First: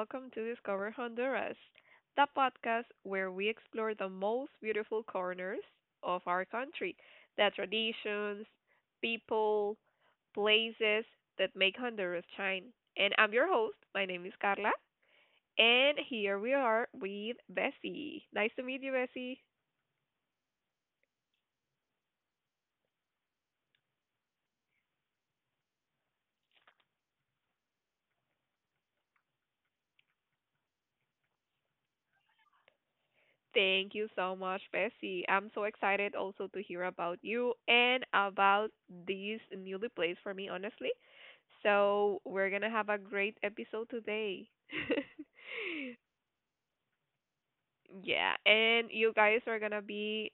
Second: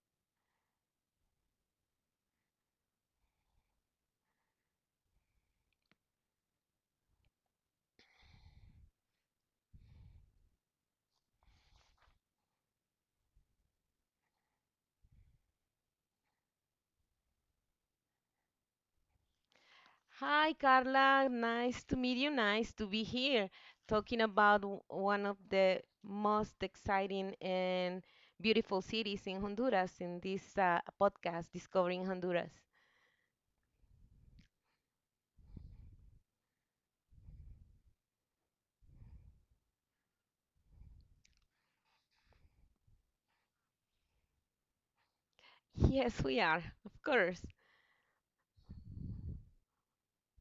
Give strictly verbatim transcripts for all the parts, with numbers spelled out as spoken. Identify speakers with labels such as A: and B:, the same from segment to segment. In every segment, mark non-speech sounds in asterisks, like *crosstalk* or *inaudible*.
A: welcome to Discover Honduras, the podcast where we explore the most beautiful corners of our country, the traditions, people, places that make Honduras shine. And I'm your host. My name is Carla, and here we are with Bessie. Nice to meet you, Bessie.
B: Hi, Carla. Nice to meet you. Nice to be here talking about w- one of the most exciting and beautiful cities in Honduras in this uh, podcast, Discovering Honduras.
A: Thank you so much, Bessie. I'm so excited also to hear about you and about these newly plays for me, honestly. So, we're going to have a great episode today. *laughs*
B: Yes, we are, of course.
A: Yeah, and you guys are gonna be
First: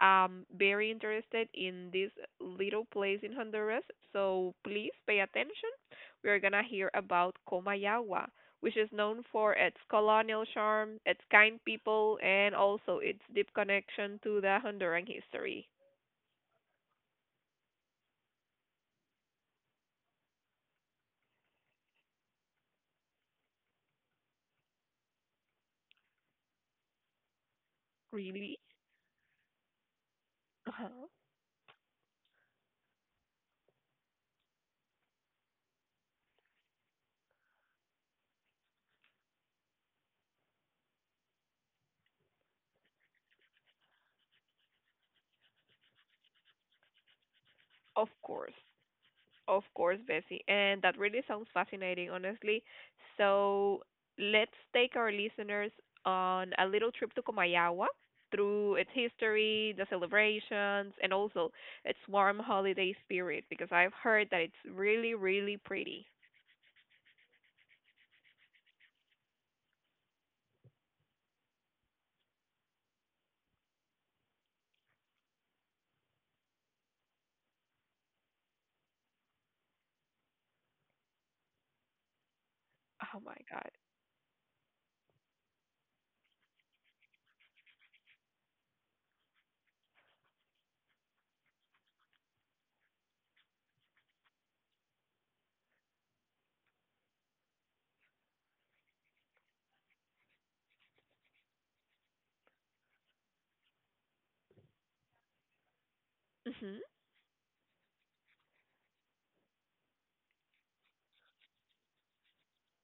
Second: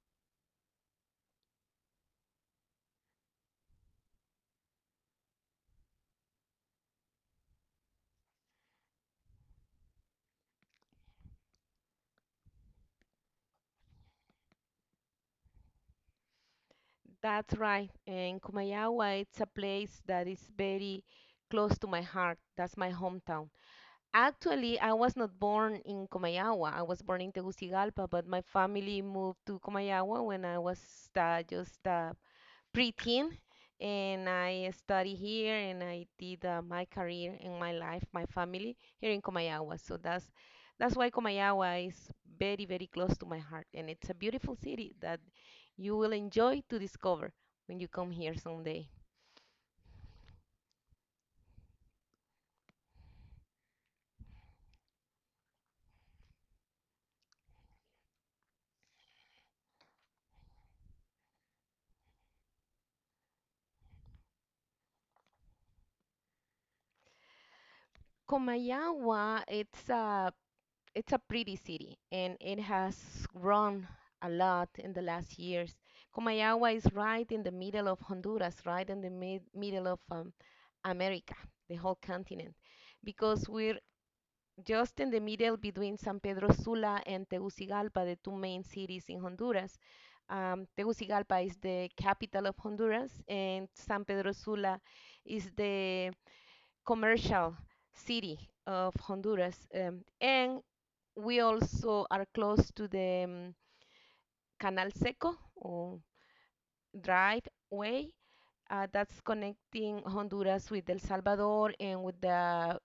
A: um very interested in this little place in Honduras. So please pay attention. We're gonna hear about Comayagua, which is known for its colonial charm, its kind people, and also its deep connection to the Honduran history.
B: That's right. And Kumayawa, it's a place that is very close to my heart. That's my hometown. Actually, I was not born in Comayagua. I was born in Tegucigalpa, but my
A: Really?
B: family moved to Comayagua when I was
A: Uh-huh.
B: uh, just uh, preteen, and I study here, and I did uh, my career and my life, my family here in Comayagua. So that's that's why Comayagua is very, very close to my heart, and it's a beautiful city that you will enjoy to discover when you
A: Of
B: come here
A: course.
B: someday.
A: Of course, Bessie. And that really sounds fascinating, honestly. So let's take our listeners on a little trip to Comayagua through its history, the celebrations, and also its warm holiday spirit because I've heard that it's really, really pretty.
B: Comayagua, it's a it's a pretty city, and it has grown a lot in the last years. Comayagua is right in the middle of Honduras, right in the mid middle of um, America, the whole continent,
A: Oh my
B: because
A: God.
B: we're just in the middle between San Pedro Sula and Tegucigalpa, the two main cities in Honduras. Um, Tegucigalpa is the capital of Honduras, and San Pedro Sula is the commercial city of Honduras. Um, and we also are close to the um, Canal Seco or
A: Mhm.
B: driveway uh, that's connecting Honduras with El Salvador and with the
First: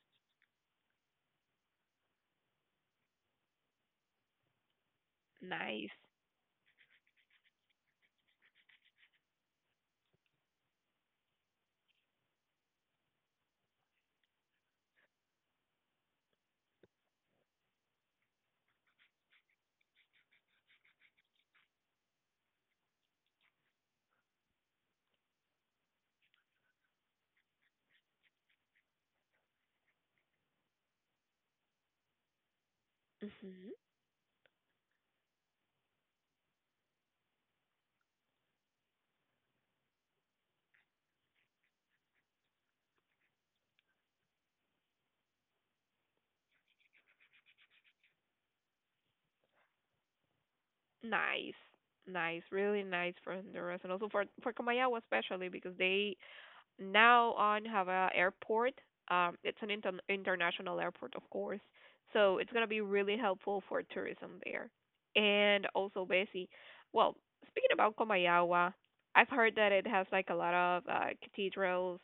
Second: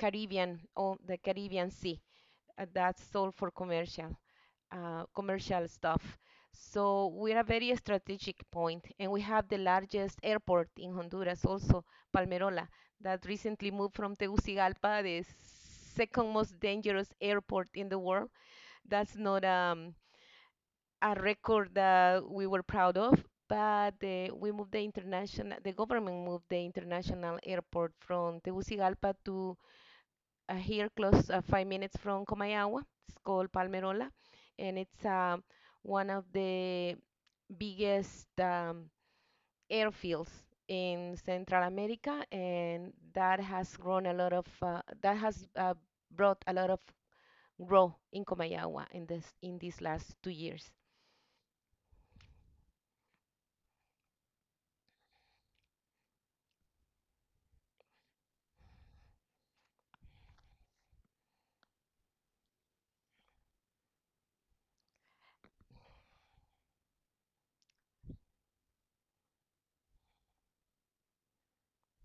B: Caribbean or the Caribbean Sea. Uh, that's all for commercial, uh, commercial
A: Nice.
B: stuff. So we're a very strategic point, and we have the largest airport in Honduras, also Palmerola, that recently moved from Tegucigalpa, the second most dangerous airport in the world. That's not um, a record that we were proud of, but uh, we moved the international, the government moved the international airport from Tegucigalpa to uh, here close, uh, five minutes from Comayagua. It's called
A: Mhm.
B: Palmerola, and it's uh, one of the biggest um, airfields in Central America, and that has grown a lot of uh, that has uh, brought a lot of growth in Comayagua in this in these last two years.
A: Nice. Nice. Really nice for Honduras and also for for Comayagua especially because they now on Havana Airport. Um, it's an inter- international airport, of course, so it's gonna be really helpful for tourism there. And also, Bessie, well, speaking about Comayagua, I've heard that it has like a lot of uh, cathedrals,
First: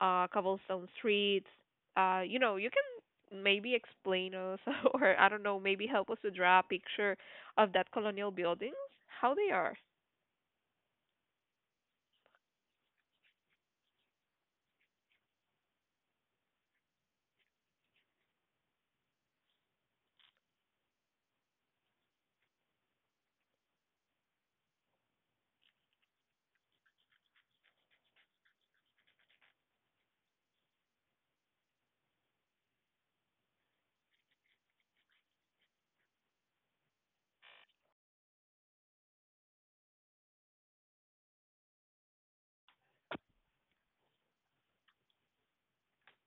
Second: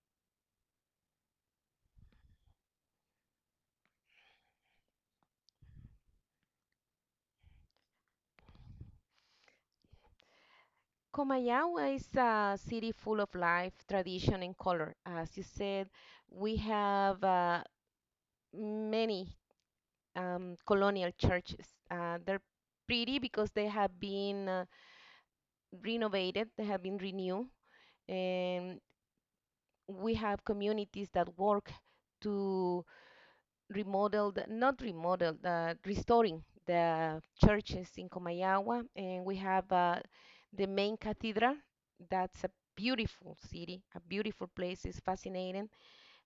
A: uh, cobblestone streets. Uh, you know, you can maybe explain us, *laughs* or I don't know, maybe help us to draw a picture of that colonial buildings, how they are.
B: Comayagua is a city full of life, tradition, and color. As you said, we have uh, many um, colonial churches. Uh, they're pretty because they have been uh, renovated, they have been renewed, and we have communities that work to remodel, the, not remodel, the, restoring the churches in Comayagua, and we have uh, the main cathedral. That's a beautiful city, a beautiful place. It's fascinating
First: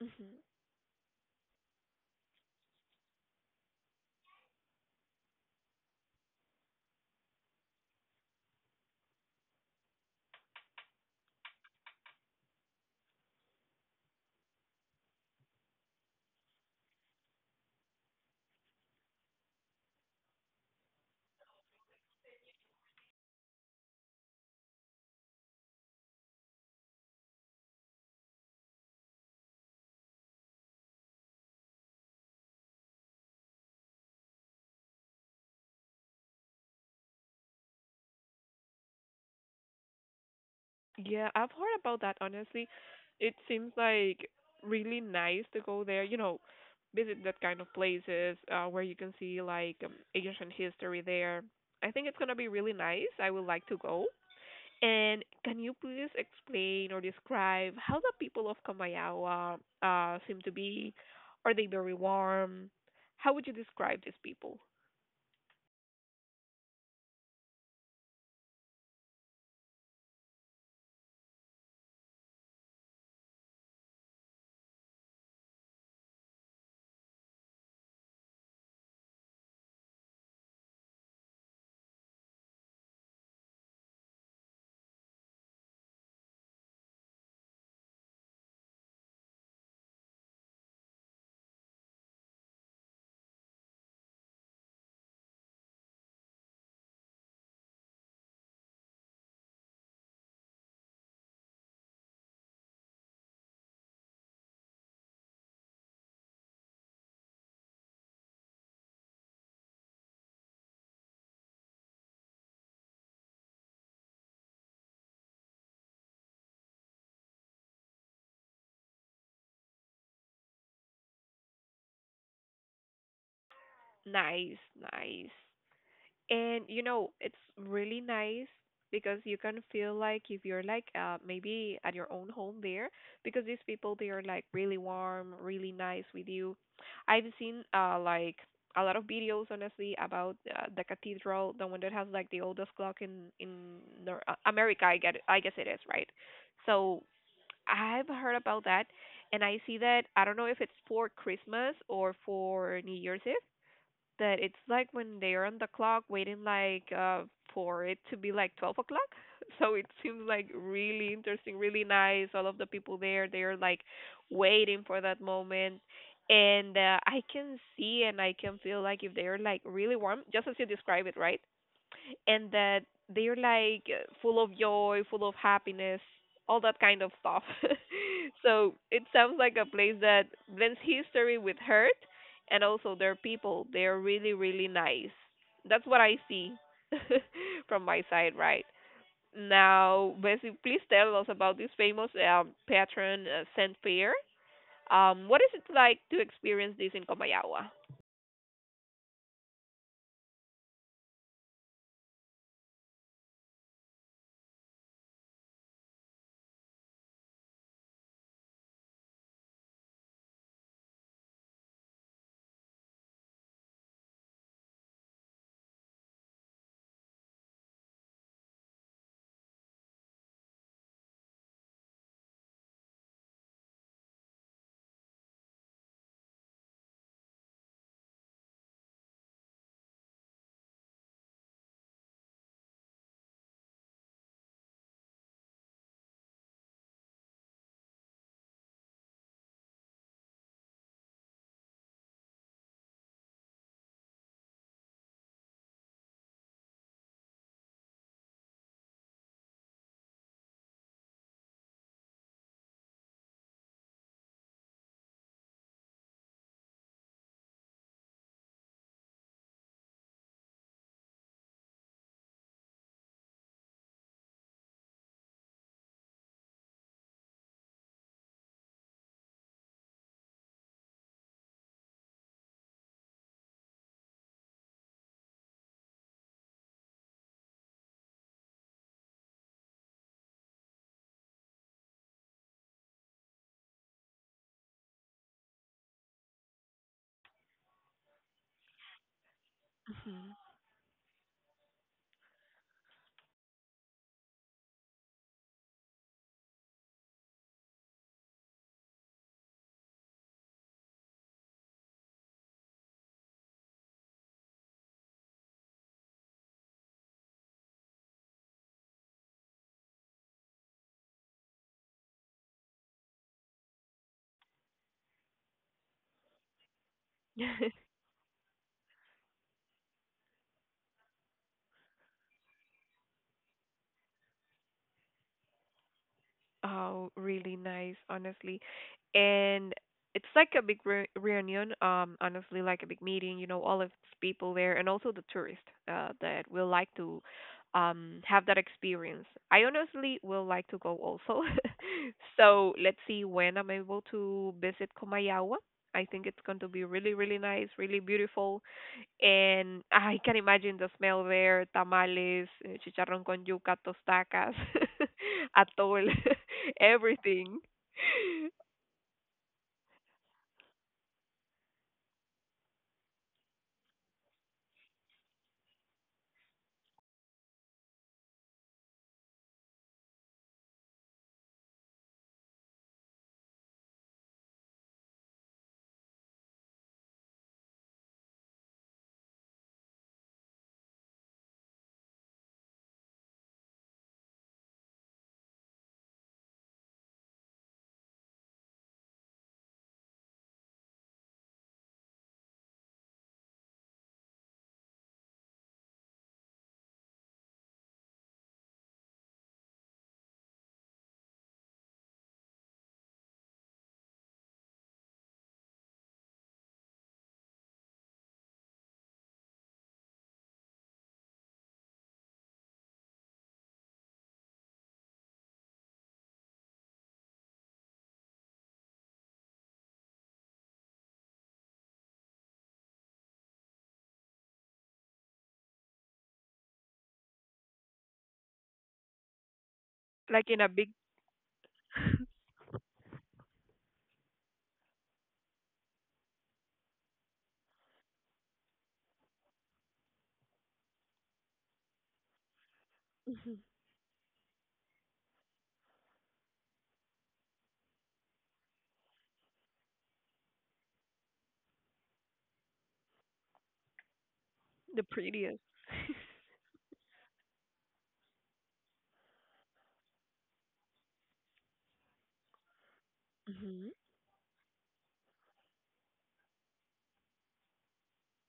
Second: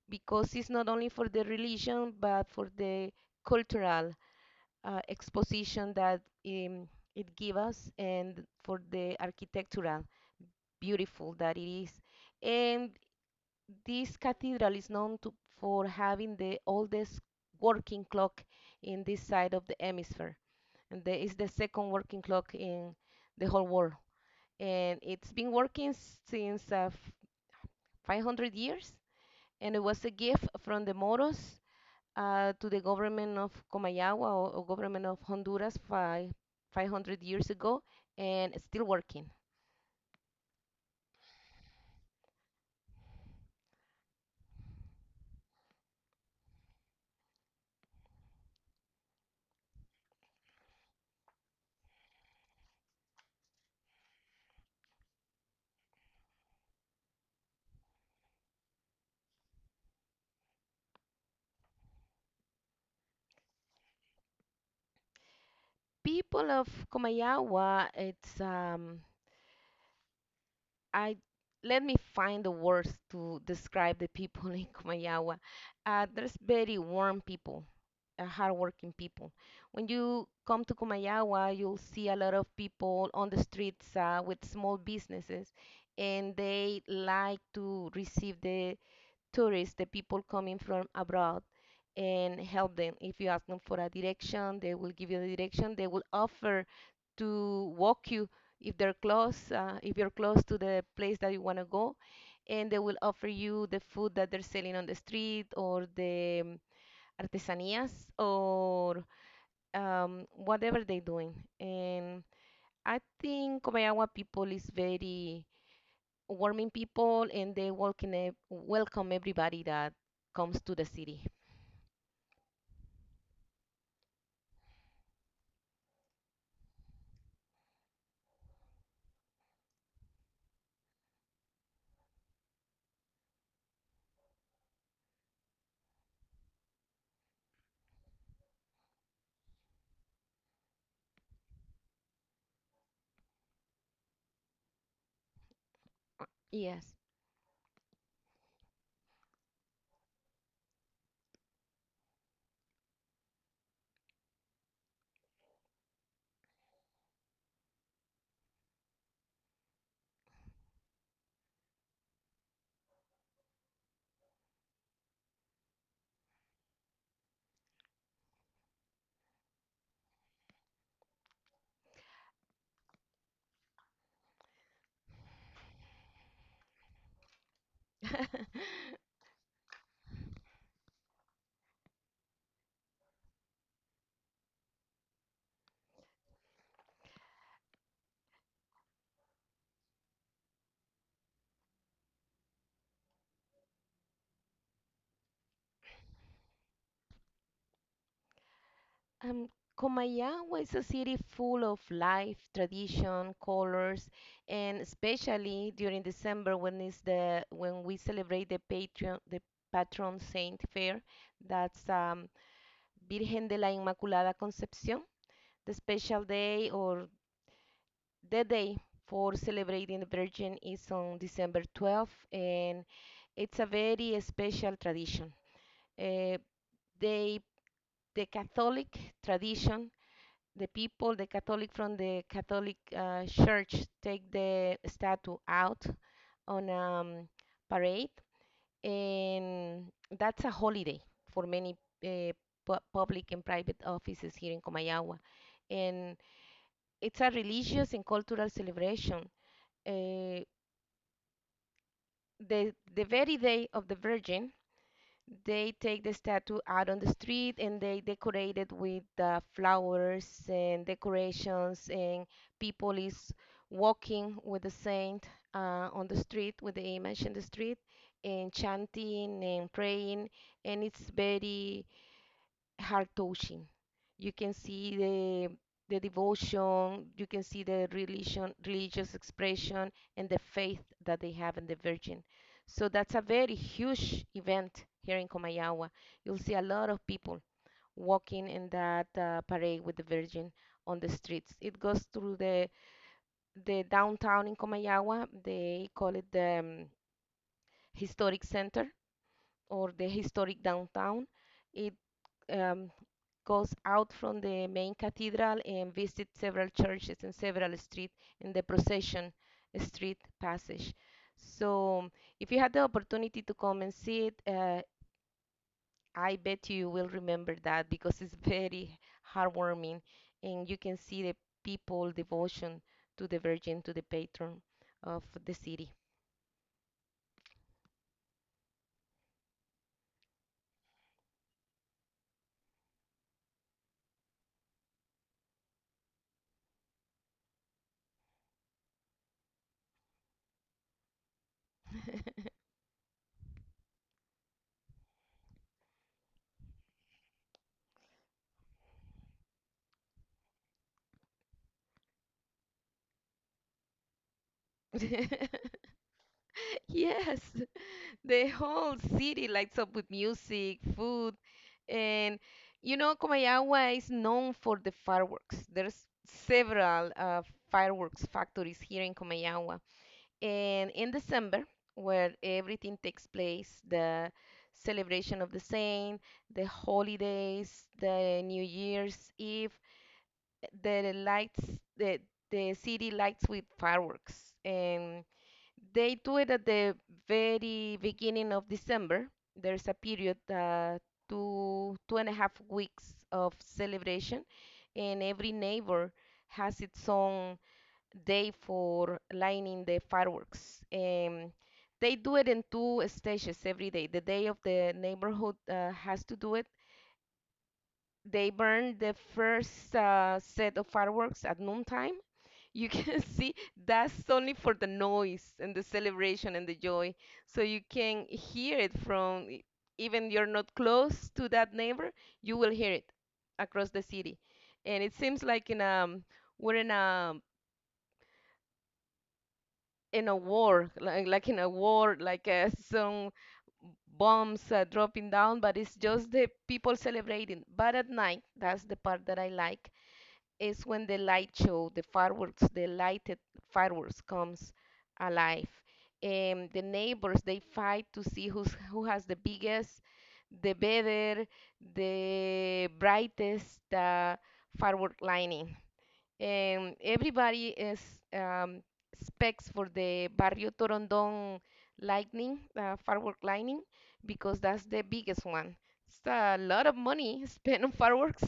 A: Mm-hmm.
B: because it's not only for the religion but for the cultural uh, exposition that um, it gives us, and for the architectural beautiful that it is. And this cathedral is known to, for having the oldest working clock in this side of the hemisphere, and there is the second working clock in the whole world, and it's been working since uh, five hundred years, and it was a gift from the moros uh, to the government of Comayagua or, or government of Honduras five, 500 years ago, and it's still working.
A: Yeah, I've heard about that honestly. It seems like really nice to go there, you know, visit that kind of places uh, where you can see like um, ancient history there. I think it's gonna be really nice. I would like to go. And can you please explain or describe how the people of Kamayawa uh, seem to be? Are they very warm? How would you describe these people?
B: People of Comayagua, it's um, I let me find the words to describe the people *laughs* in Comayagua. Uh, there's very warm people, uh, hardworking people. When you come to Comayagua, you'll see a lot of people on the streets uh, with small businesses, and they like to receive the tourists, the people coming from abroad, and help them. If you ask them for a direction, they will give you the direction. They will offer to walk you if they're close, uh, if you're close to the place that you want to go, and they will offer you the food that they're selling on the street or the um, artesanías or um, whatever they're doing. And I think Comayagua people is very warming people, and they welcome ev- welcome everybody that comes to the city.
A: Nice, nice. And you know, it's really nice because you can feel like if you're like uh, maybe at your own home there, because these people they are like really warm, really nice with you. I've seen uh like a lot of videos honestly about uh, the cathedral, the one that has like the oldest clock in in Nor- uh, America. I get I guess it is right.
B: Yes.
A: So I've heard about that, and I see that I don't know if it's for Christmas or for New Year's Eve that it's like when they're on the clock waiting like uh for it to be like twelve o'clock. *laughs* So it seems like really interesting, really nice. All of the people there, they're like waiting for that moment, and uh, I can see and I can feel like if they're like really warm, just as you describe it, right? And that they're like uh, full of joy, full of happiness, all that kind of stuff. *laughs* So
B: *laughs*
A: it sounds like a place that blends history with hurt, and also their people. They're really, really nice. That's what I see *laughs* from my side, right? Now, Bessie, please tell us about this famous um, patron, uh, Saint Pierre. Um, what is it like to experience this in Comayawa?
B: Um, Comayagua is a city full of life, tradition, colors, and especially during December, when is the when we celebrate the patron the patron saint fair. That's um, Virgen de la Inmaculada Concepción, the special day or the day for celebrating the Virgin, is on December twelfth, and it's a very special tradition. Uh, they, the Catholic tradition, the people, the Catholic from the Catholic uh, Church, take the statue out on a um, parade, and that's a holiday for many uh, pu- public and private offices here in Comayagua, and it's a religious and cultural celebration. Uh, the the very day of the Virgin, they take the statue out on the street and they decorate it with uh, flowers and decorations, and people is walking with the saint uh, on the street with the image in the street and chanting and praying, and it's very heart touching. You can see the the devotion, you can see the religion, religious expression, and the faith that they have in the Virgin. So that's a very huge event here in Comayagua. You'll see a lot of people walking in that uh, parade with the
A: Mhm.
B: Virgin on the streets. It goes through the the downtown in Comayagua. They call it the um, historic center or the historic downtown. It um, goes out from the main cathedral and visits several churches and several streets in the procession street passage. So, if you had the opportunity to come and see it, uh, I bet you will remember
A: *laughs*
B: that because it's very heartwarming, and you can see the people devotion to the Virgin, to the patron of the city.
A: Oh, really nice, honestly. And it's like a big re reunion, um, honestly, like a big meeting, you know, all of its people there and also the tourists uh, that will like to um have that experience. I honestly will like to go also. *laughs* So let's see when I'm able to visit Komayawa. I think it's going to be really, really nice, really beautiful. And I can imagine the smell there, tamales, eh, chicharrón con yuca, tostacas, *laughs*
B: *laughs*
A: atole, *laughs*
B: Yes.
A: everything.
B: The whole city lights up with music, food, and you know, Comayagua is known for the fireworks. There's several uh, fireworks factories here in Comayagua. And in December, where everything takes place, the celebration of the saint, the holidays, the New Year's Eve, the lights, the the city lights with fireworks. And they do it at the very beginning of December. There's a period, uh, two two and a half weeks of celebration, and every neighbor has its own day for lighting the fireworks. Um, they do it in two stages every day. The day of the neighborhood uh, has to do it. They burn the first uh, set of fireworks at noontime. You can *laughs* see that's only for the noise and the celebration and the joy, so you can hear it from e- even you're not close to that neighbor, you will hear it across the city. And it seems like in a we're in a in a
A: Like in a big,
B: war like, like in a war like uh, some bombs are dropping down, but it's just the people celebrating. But at night, that's the part that I like, is when the light show, the fireworks, the lighted fireworks comes alive. And the neighbors, they fight to see who's who has the biggest, the better, the brightest uh,
A: the
B: firework
A: prettiest.
B: lining. Um, everybody is um, specs for the Barrio Torondon lightning, uh, firework lightning,
A: Hmm.
B: because that's the biggest one. It's a lot of money *laughs* spent on fireworks,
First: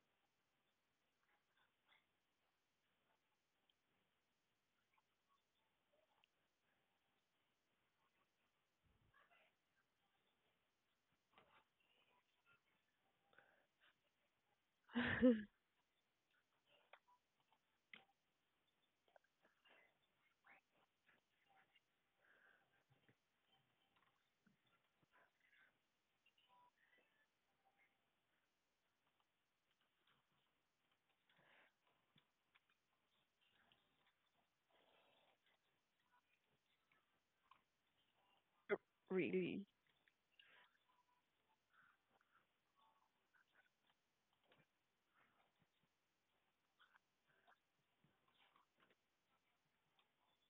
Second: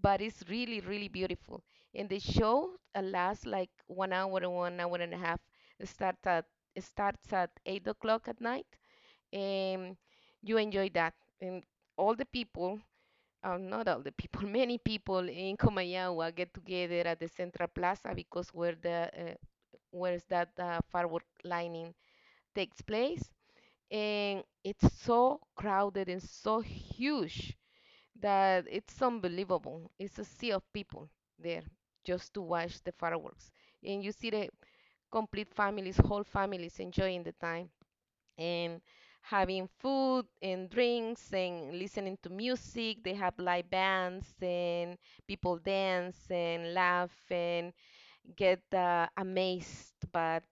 B: but it's really, really beautiful. And the show uh, lasts like one hour and one hour and a half. It starts at it starts at eight o'clock at night, and you enjoy that. And all the people uh, not all the people, *laughs* many people in Comayagua get together at the Central Plaza because where the uh, where's that uh, firework lighting takes place, and it's so crowded and so huge that it's unbelievable. It's a sea of people there just to watch the fireworks, and you see the complete families, whole families enjoying the time and having food and drinks and listening to music. They have live bands and people dance and laugh and get uh, amazed but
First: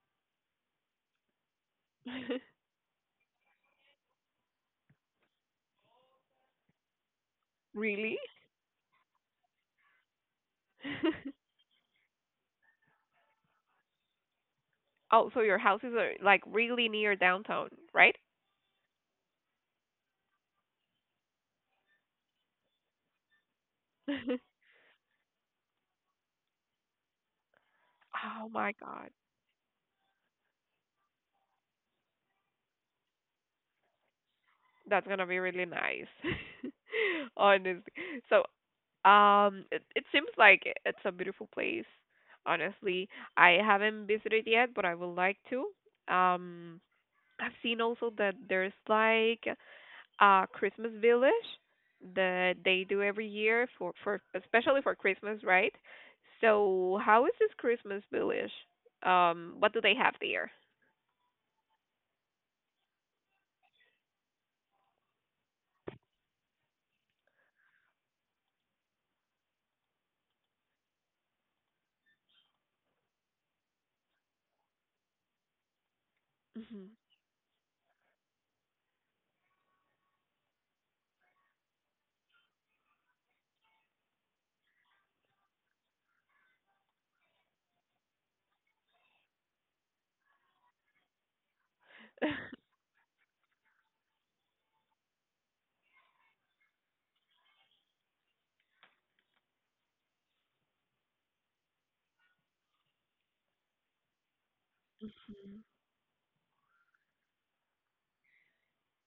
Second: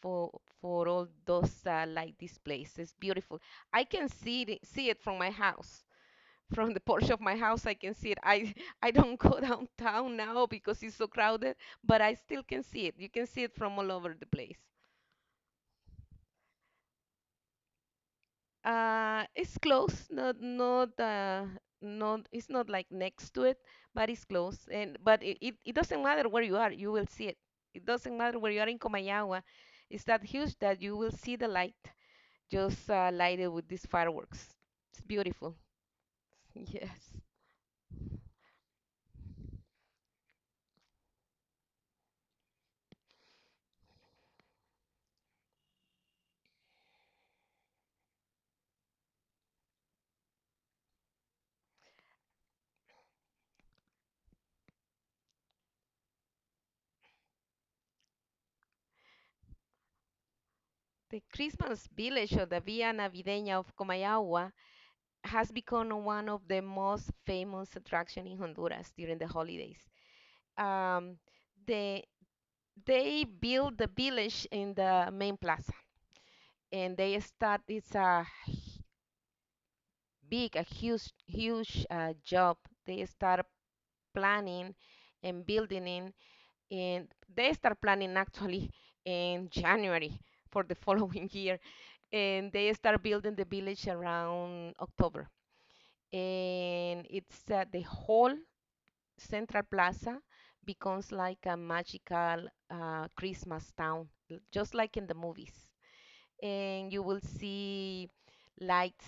B: for for all those uh, like displays. It's beautiful. I can see it, see it from my house. *laughs* From the porch of my house, I can see it.
A: Really?
B: I *laughs* I don't go *laughs* downtown now because it's so
A: *laughs*
B: crowded, but I still can see it. You can see it from all over the place.
A: Oh, so your houses are like really near downtown, right? *laughs*
B: Uh, it's close, not not uh, not it's not like next to it, but it's close. And but it, it, it doesn't matter where you are, you will see it. It doesn't matter
A: Oh
B: where you are
A: my
B: in
A: God.
B: Comayagua. It's that huge that you will see the light just uh, lighted with these fireworks. It's
A: That's gonna be
B: beautiful.
A: really nice.
B: *laughs*
A: *laughs*
B: Yes.
A: Honestly. So, um, it, it seems like i- it's a beautiful place. Honestly, I haven't visited yet, but I would like to. Um, I've seen also that there's like a Christmas village that they do every year for for especially for Christmas, right? So how is this Christmas village? Um, what do they have there?
B: The Christmas village of the Villa Navideña of Comayagua has become one of the most famous attractions in Honduras during the holidays. Um, the They build the village in the main plaza,
A: Hmm.
B: and they start. It's a h- big, a huge, huge uh, job. They start planning and building in, and they start planning actually in January for the *laughs* following year, and they start building the village around October, and it's uh, the whole central plaza becomes like a magical uh, Christmas town, l- just like in the movies. And you will see lights,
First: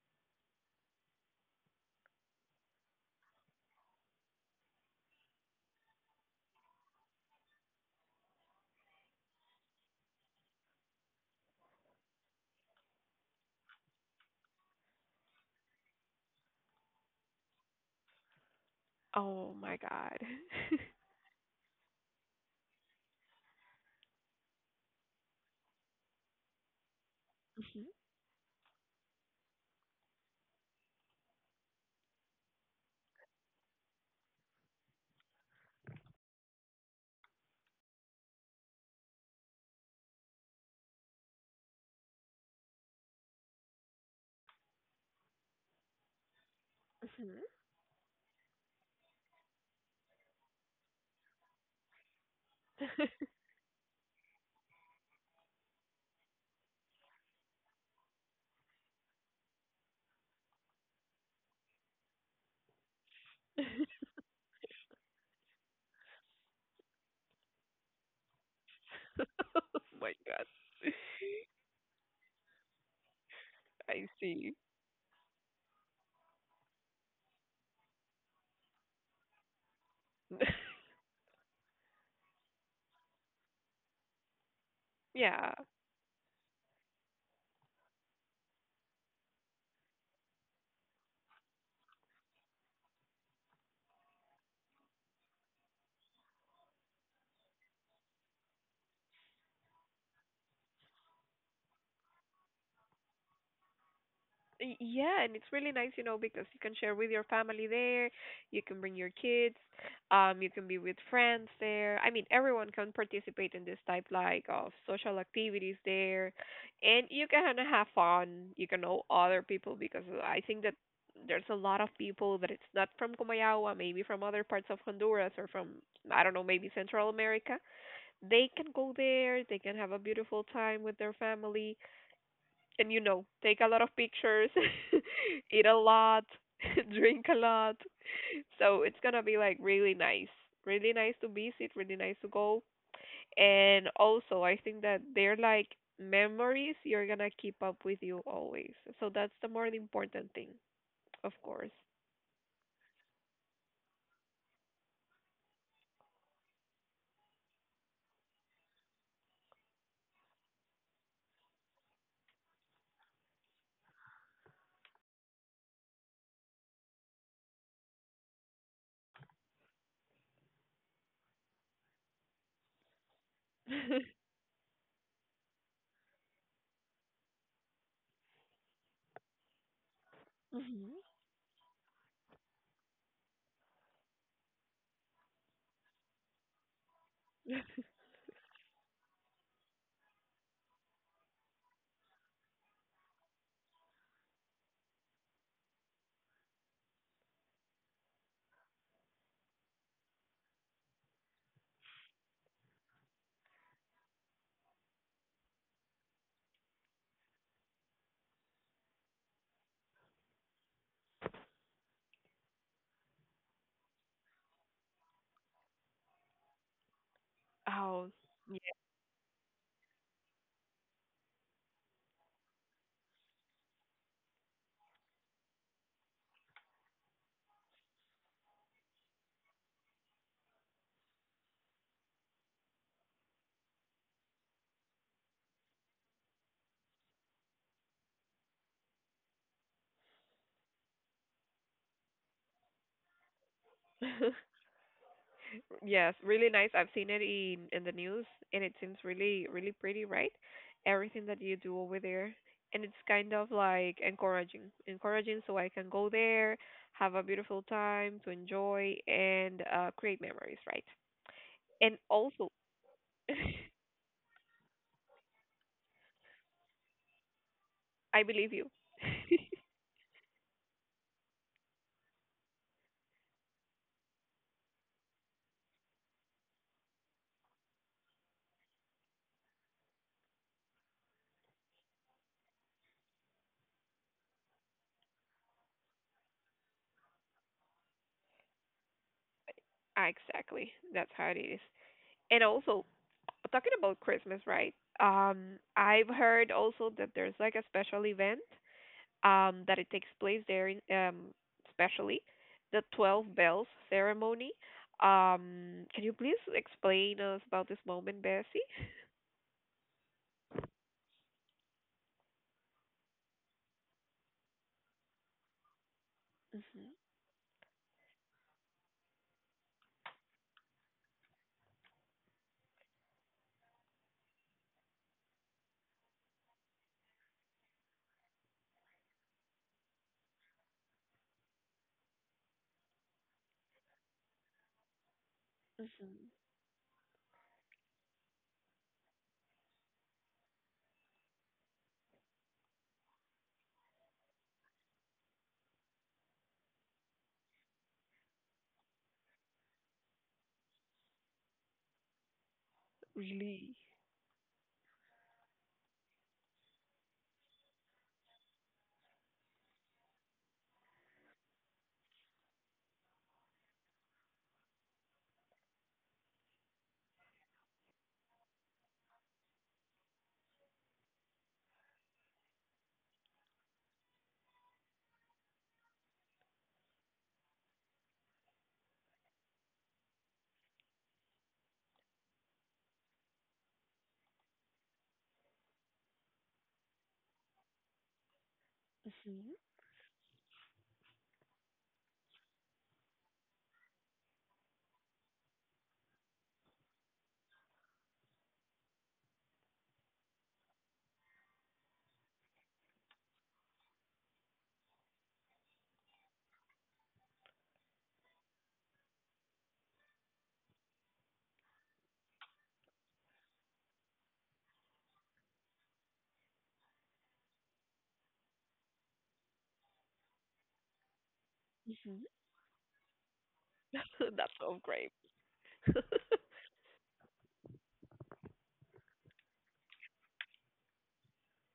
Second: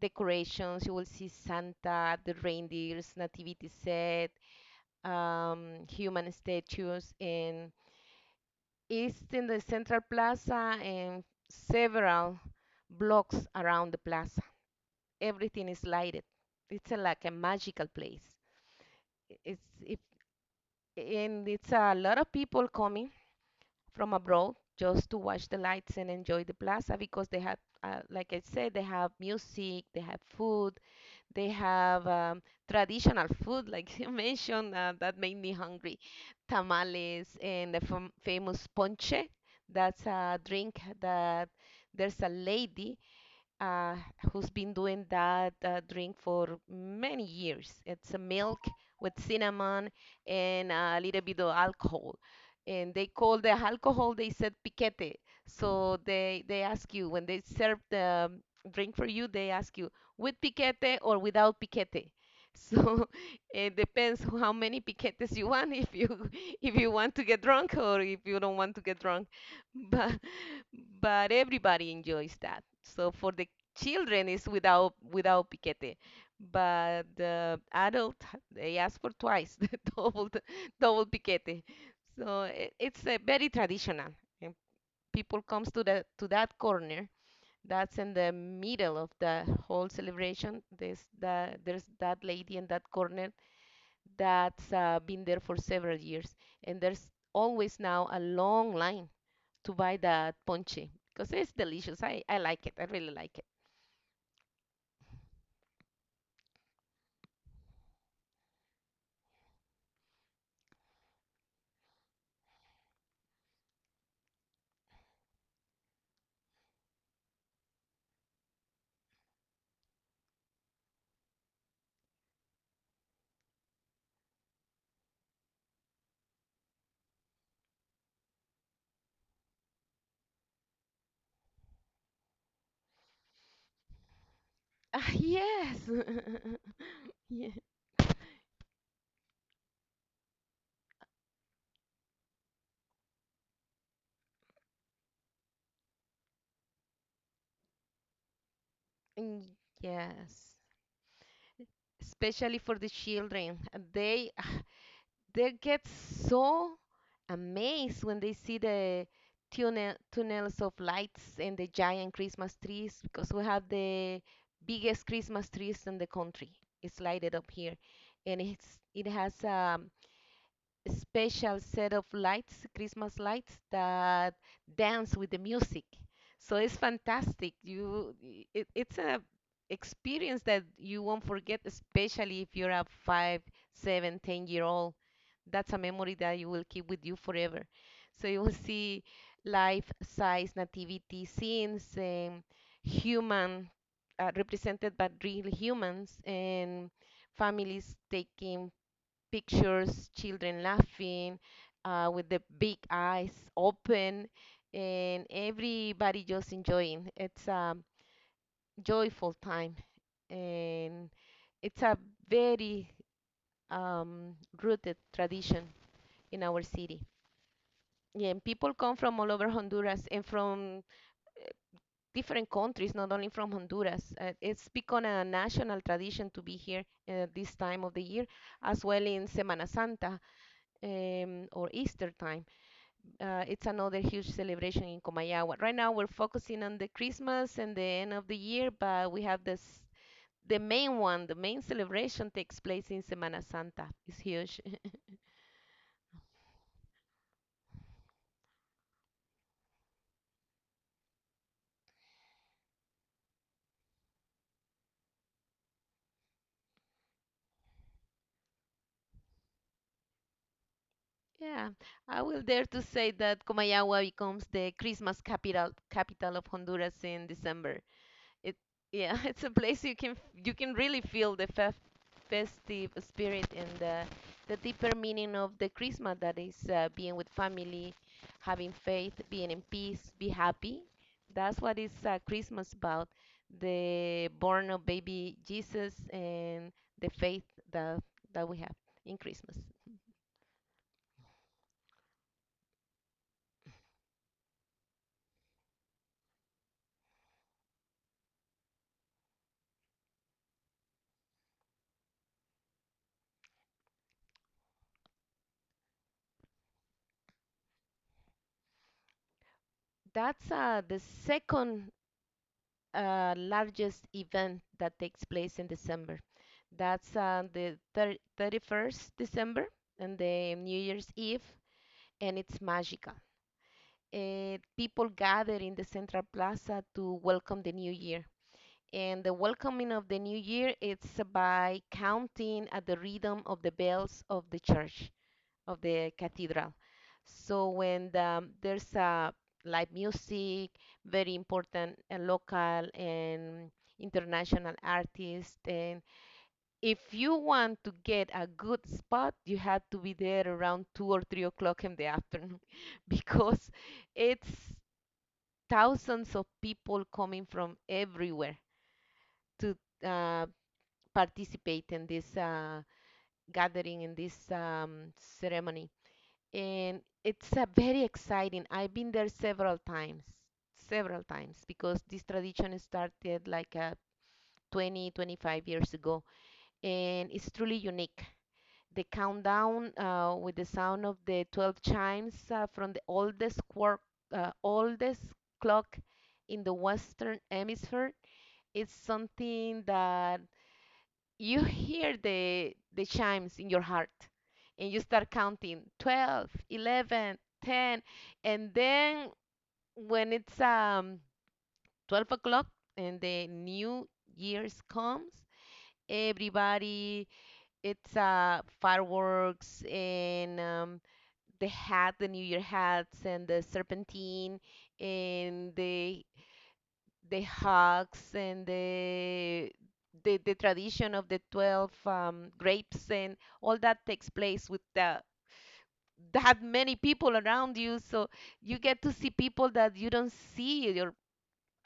B: decorations, you will see Santa, the reindeers, nativity set, um, human statues, and it's in the central plaza and several blocks around the plaza. Everything is lighted. It's a, like a magical place.
A: *laughs* Oh
B: It's
A: my
B: if
A: God. *laughs*
B: And it's a lot of people coming from abroad just to watch the lights and enjoy the plaza because they have,
A: Mhm.
B: uh, like I said, they have music, they have food, they have um, traditional food, *laughs* like you mentioned, uh, that made me hungry. Tamales and the fam- famous ponche. That's a drink that there's a lady uh, who's been doing that uh, drink for many years. It's a milk with cinnamon and a little bit of alcohol. And they call the alcohol, they said piquete. So they, they ask you, when they serve the um, drink for you, they ask you, with piquete or without piquete? So *laughs* it depends how many piquetes you want, if you *laughs* if you want to get drunk or if you don't want to get drunk.
A: My
B: But
A: God.
B: but everybody enjoys that. So for the
A: I
B: children is
A: see.
B: without without piquete, but the adult *laughs* they ask for twice *laughs* the double the- double piquete. So it, it's uh, very traditional. And people
A: Yeah.
B: comes to the to that corner. That's in the middle of the whole celebration. There's the, there's that lady in that corner that's uh, been there for several years, and there's always now a long line to buy that ponche because it's delicious. I, I like it. I really like it.
A: Y- Yeah, and it's really nice, you know, because you can share with your family there, you can bring your kids, um, you can be with friends there. I mean, everyone can participate in this type like of social activities there, and you can have fun. You can know other people because I think that there's a lot of people that it's not from Comayagua, maybe from other parts of Honduras or from I don't know, maybe Central America. They can go there, they can have a beautiful time with their family and you know, take a lot of pictures,
B: Ah,
A: *laughs* eat
B: yes.
A: a lot,
B: *laughs*
A: *laughs* drink a
B: Yeah.
A: lot. So it's gonna be like really nice. Really nice to visit, really nice to go. And also I think that they're like memories you're gonna keep up with you always. So that's the
B: Mm,
A: more important thing,
B: yes.
A: of course.
B: Especially for the children. They *sighs* ah, they get so amazed when they see the tunnel tunnels of lights and the giant Christmas trees because we have the biggest Christmas trees in the country. It's lighted up here. And it's it has a special set of lights, Christmas lights
A: *laughs*
B: that dance with the music. So it's fantastic. You, it, it's a experience that
A: Hmm.
B: you won't forget, especially if you're a five, seven, ten year old. That's a memory that you will keep with you forever. So you will see life-size nativity scenes, um, human uh, represented by real humans, and families taking pictures, children laughing uh, with the big eyes open, and everybody just enjoying. It's a joyful time, and it's a very um, rooted tradition in our city.
A: Oh,
B: Yeah, and people come from all over Honduras and from different countries, not only from Honduras. Uh, it's become a national tradition to be here uh, this time of the year, as well in Semana Santa um, or Easter time. Uh, it's another huge celebration in Comayagua. Right now, we're focusing on the Christmas and the end of the year, but we have this the main one, the main celebration takes place in Semana Santa.
A: yeah.
B: It's
A: *laughs*
B: huge. *laughs*
A: Yes, really nice. I've seen it in in the news, and it seems really, really pretty, right? Everything that you do over there, and it's kind of like encouraging, encouraging, so I can go there, have a beautiful time to enjoy and uh, create memories, right?
B: Yeah,
A: And
B: I will
A: also,
B: dare to say that
A: *laughs*
B: Comayagua becomes the Christmas capital capital of Honduras in December.
A: I believe
B: It
A: you.
B: Yeah, *laughs* it's a place you can f- you can really feel the fe festive spirit and the the deeper meaning of the Christmas that is uh, being with family, having faith, being in peace, be happy. That's what is uh, Christmas about. The born of baby Jesus and the faith that that we have in Christmas.
A: Ah, exactly. That's how it is. And also, talking about Christmas, right? Um, I've heard also that there's like a special event um, that it takes place there, in, um, especially the Twelve Bells ceremony. Um, can you please explain us about this moment, Bessie?
B: That's uh, the second uh, largest event that takes place in December.
A: Mm-hmm,
B: That's on the thir thirty-first December and the New Year's Eve, and it's magical. Uh, people gather in the Central Plaza to welcome the new year. And the welcoming of the new year, it's by counting at the rhythm of the bells of the church, of the
A: mm-hmm.
B: cathedral. So when the, there's uh, live music, very important uh, local and international artists, and if you want to get a good spot, you have to be there around two or three o'clock in the afternoon *laughs* because
A: Really?
B: it's thousands of people coming from everywhere to uh, participate in this uh, gathering, in this um, ceremony. And it's uh, very exciting. I've been there several times, several times because this tradition started like uh, twenty, twenty-five years ago, and it's truly unique the countdown uh, with the sound of the twelve chimes uh, from the oldest, quar- uh, oldest clock in the Western Hemisphere is
A: Mm-hmm,
B: something that you *laughs* hear the, the chimes in your heart and you start counting twelve, eleven, ten, and then when it's um, 12 o'clock and the new year's comes, everybody it's uh, fireworks and um, the hat, the New Year hats, and the serpentine, and the the hugs, and the the, the tradition of the twelve
A: mm-hmm.
B: um, grapes, and all that
A: *laughs*
B: takes
A: That's
B: place with
A: so great.
B: the that many people around you. So you get to see people that you don't see your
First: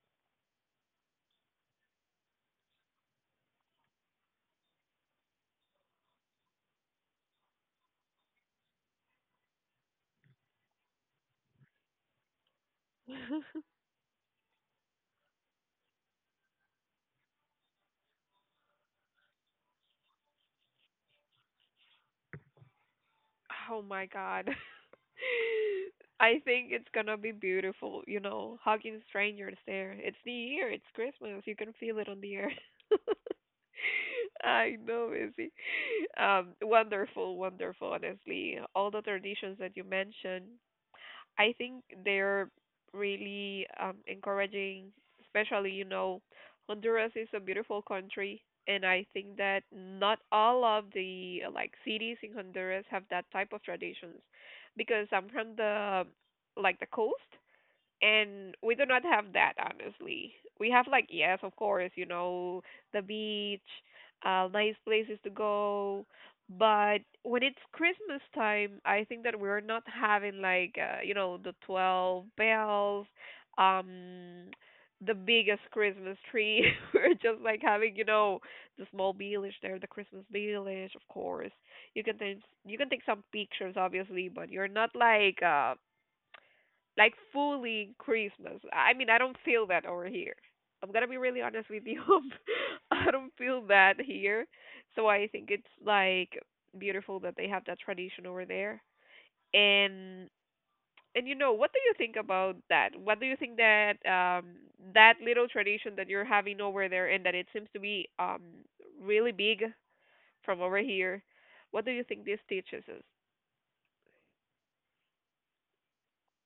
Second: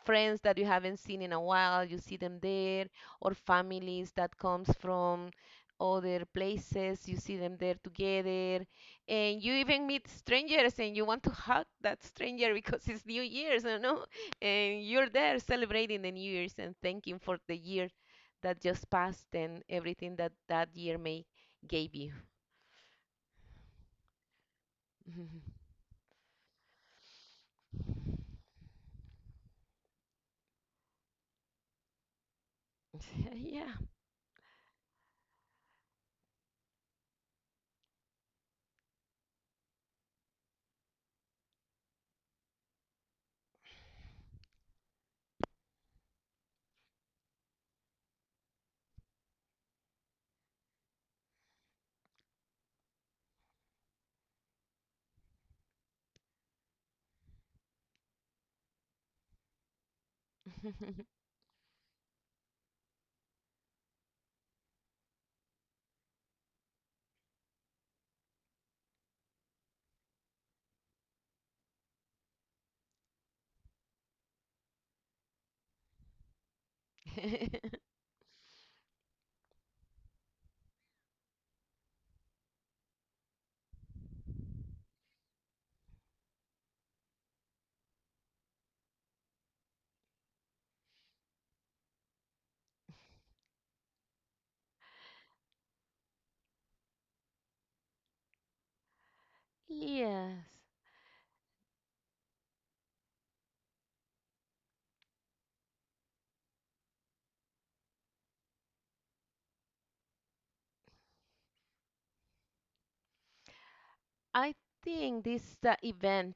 B: friends that you haven't seen in a while, you see them there, or families that comes from other places, you see them there together, and you even meet strangers and you want to hug that stranger *laughs* because it's New Year's, you know, and you're there celebrating the New Year's and thanking for the year that just passed and everything that that year may gave you.
A: Oh my God.
B: *laughs*
A: I think it's gonna be beautiful, you know, hugging strangers there. It's New Year, it's Christmas, you can feel it on the air. *laughs*
B: Yeah.
A: I know, Izzy. Um, wonderful, wonderful, honestly. All the traditions that you mentioned, I think they're really um, encouraging, especially, you know, Honduras is a beautiful country. And I think that not all of the uh, like cities in Honduras have that type of traditions, because I'm from the like the coast, and we do not have that, honestly. We have, like,
B: *laughs*
A: yes, of course, you know, the beach, uh nice places to go, but when it's Christmas time, I think that we're not having like uh, you know, the twelve bells, um, the biggest Christmas tree. *laughs* We're just like having, you know, the small village there, the Christmas village, of course. You can take, you can take some pictures obviously, but you're not like uh like fully Christmas. I mean, I don't feel that over here. I'm gonna be really honest with you. *laughs* I don't feel that here, so I think it's like beautiful that they have that tradition over there. And
B: Yes,
A: and you know, what do you think about that? What do you think that um that little tradition that you're having over there and that it seems to be um really big from over here? What do you think this teaches us?
B: I think this uh, event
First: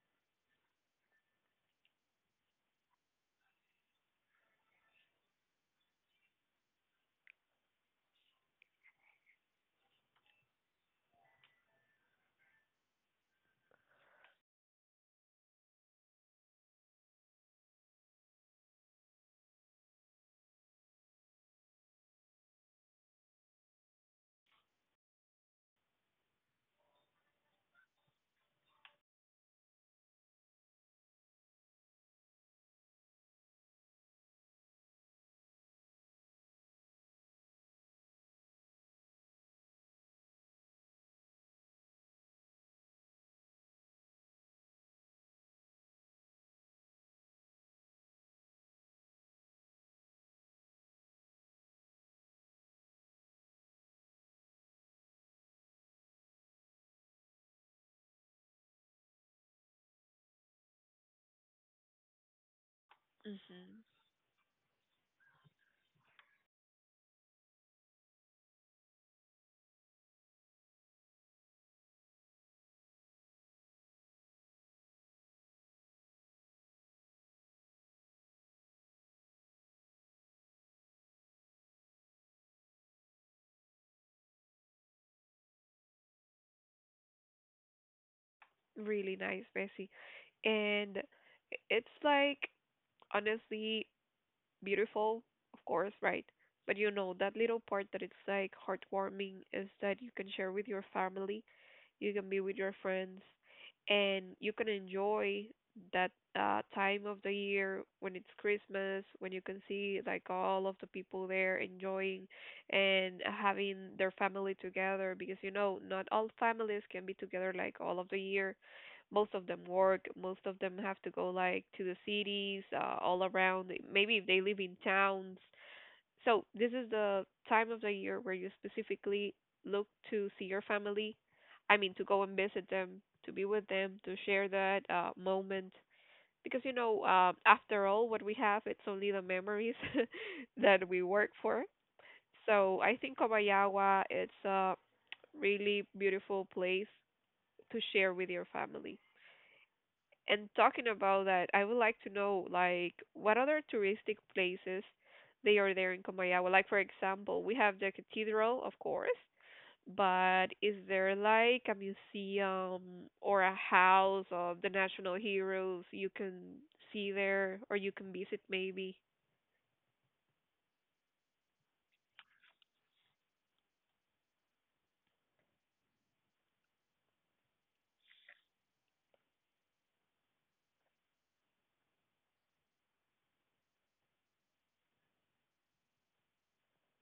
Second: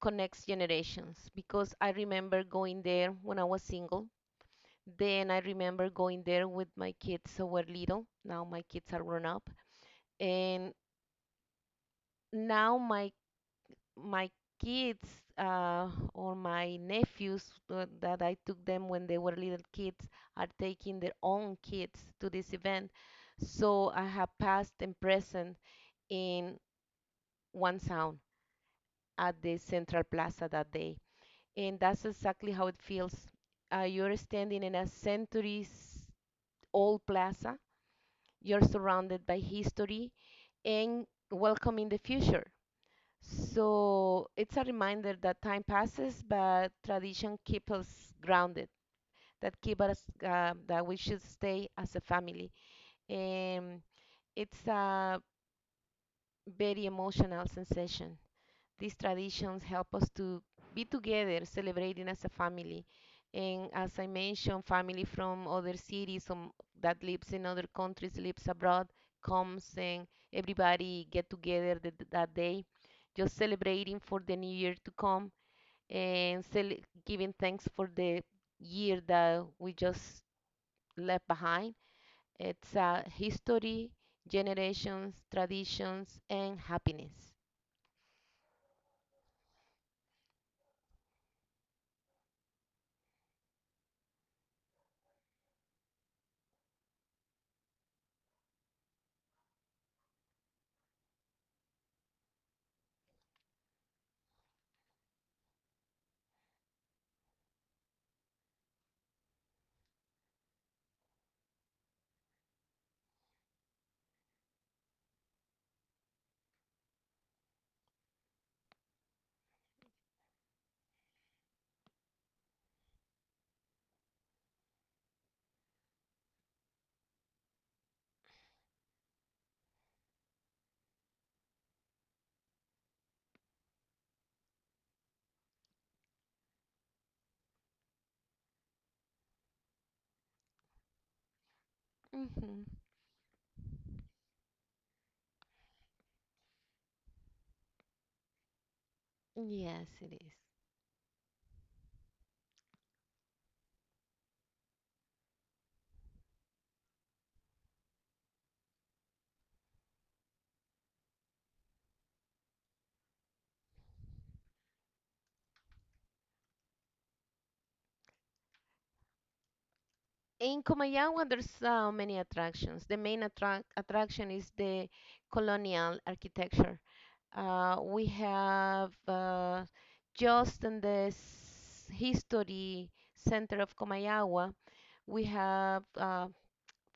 B: connects generations because I remember going there when I was single. Then I remember going there with my kids who were little. Now my kids are grown up, and now my my kids uh, or my nephews uh, that I took them when they were little kids are taking their own kids to this event. So I have past and present in one sound at the Central Plaza that day. And that's exactly how it feels. Uh, you're standing in a centuries old plaza, you're surrounded by history and welcoming the future. So it's a reminder that time passes, but tradition keeps us grounded, that keep us, uh, that we should stay as a family. And it's a very emotional sensation. These traditions help us to be together, celebrating as a family. And
A: Hmm.
B: as I mentioned, family from other cities um, that lives in other countries, lives abroad, comes and everybody get together th- that day, just celebrating for the new year to come and giving thanks for the year that we just left behind. It's a history, generations, traditions, and happiness.
A: Really nice, Bessie. And it's like honestly beautiful, of course, right? But you know, that little part that it's like heartwarming is that you can share with your family, you can be with your friends, and you can enjoy that uh, time of the year when it's Christmas, when you can see like all of the people there enjoying and having their family together, because you know not all families can be together like all of the year. Most of them work, most of them have to go like to the cities, uh, all around. Maybe if they live in towns, so this is the time of the year where you specifically look to see your family. I mean, to go and visit them, to be with them, to share that uh, moment. Because you know, uh, after all, what we have, it's only the memories *laughs* that we work for.
B: Hmm,
A: So I think Kobayawa, it's a really beautiful place to share with your family.
B: yes, it is.
A: And talking about that, I would like to know like what other touristic places they are there in Comayagua. Like for example, we have the cathedral, of course, but is there like a museum or a house of the national heroes you can see there or you can visit maybe?
B: In Comayagua, there's uh, many attractions. The main attract attraction is the colonial architecture. Uh, we have uh, just in the s- history center of Comayagua, we have uh,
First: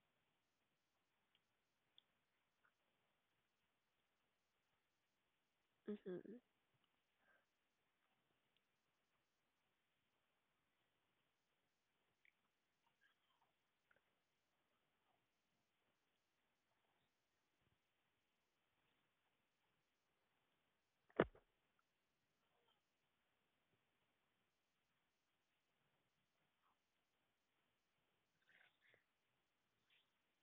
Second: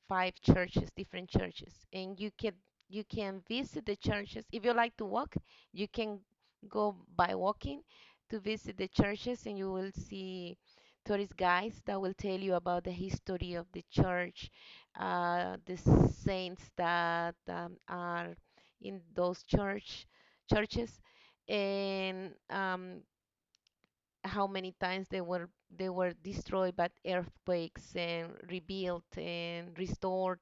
B: five churches, different churches, and you can you can visit the churches. If you like to walk, you can
A: Mhm.
B: go by walking to visit the churches, and you will see tourist guides that will tell you about the history of the church, uh, the saints that um, are in those church churches, and um, how many times they were they were destroyed by earthquakes and rebuilt and restored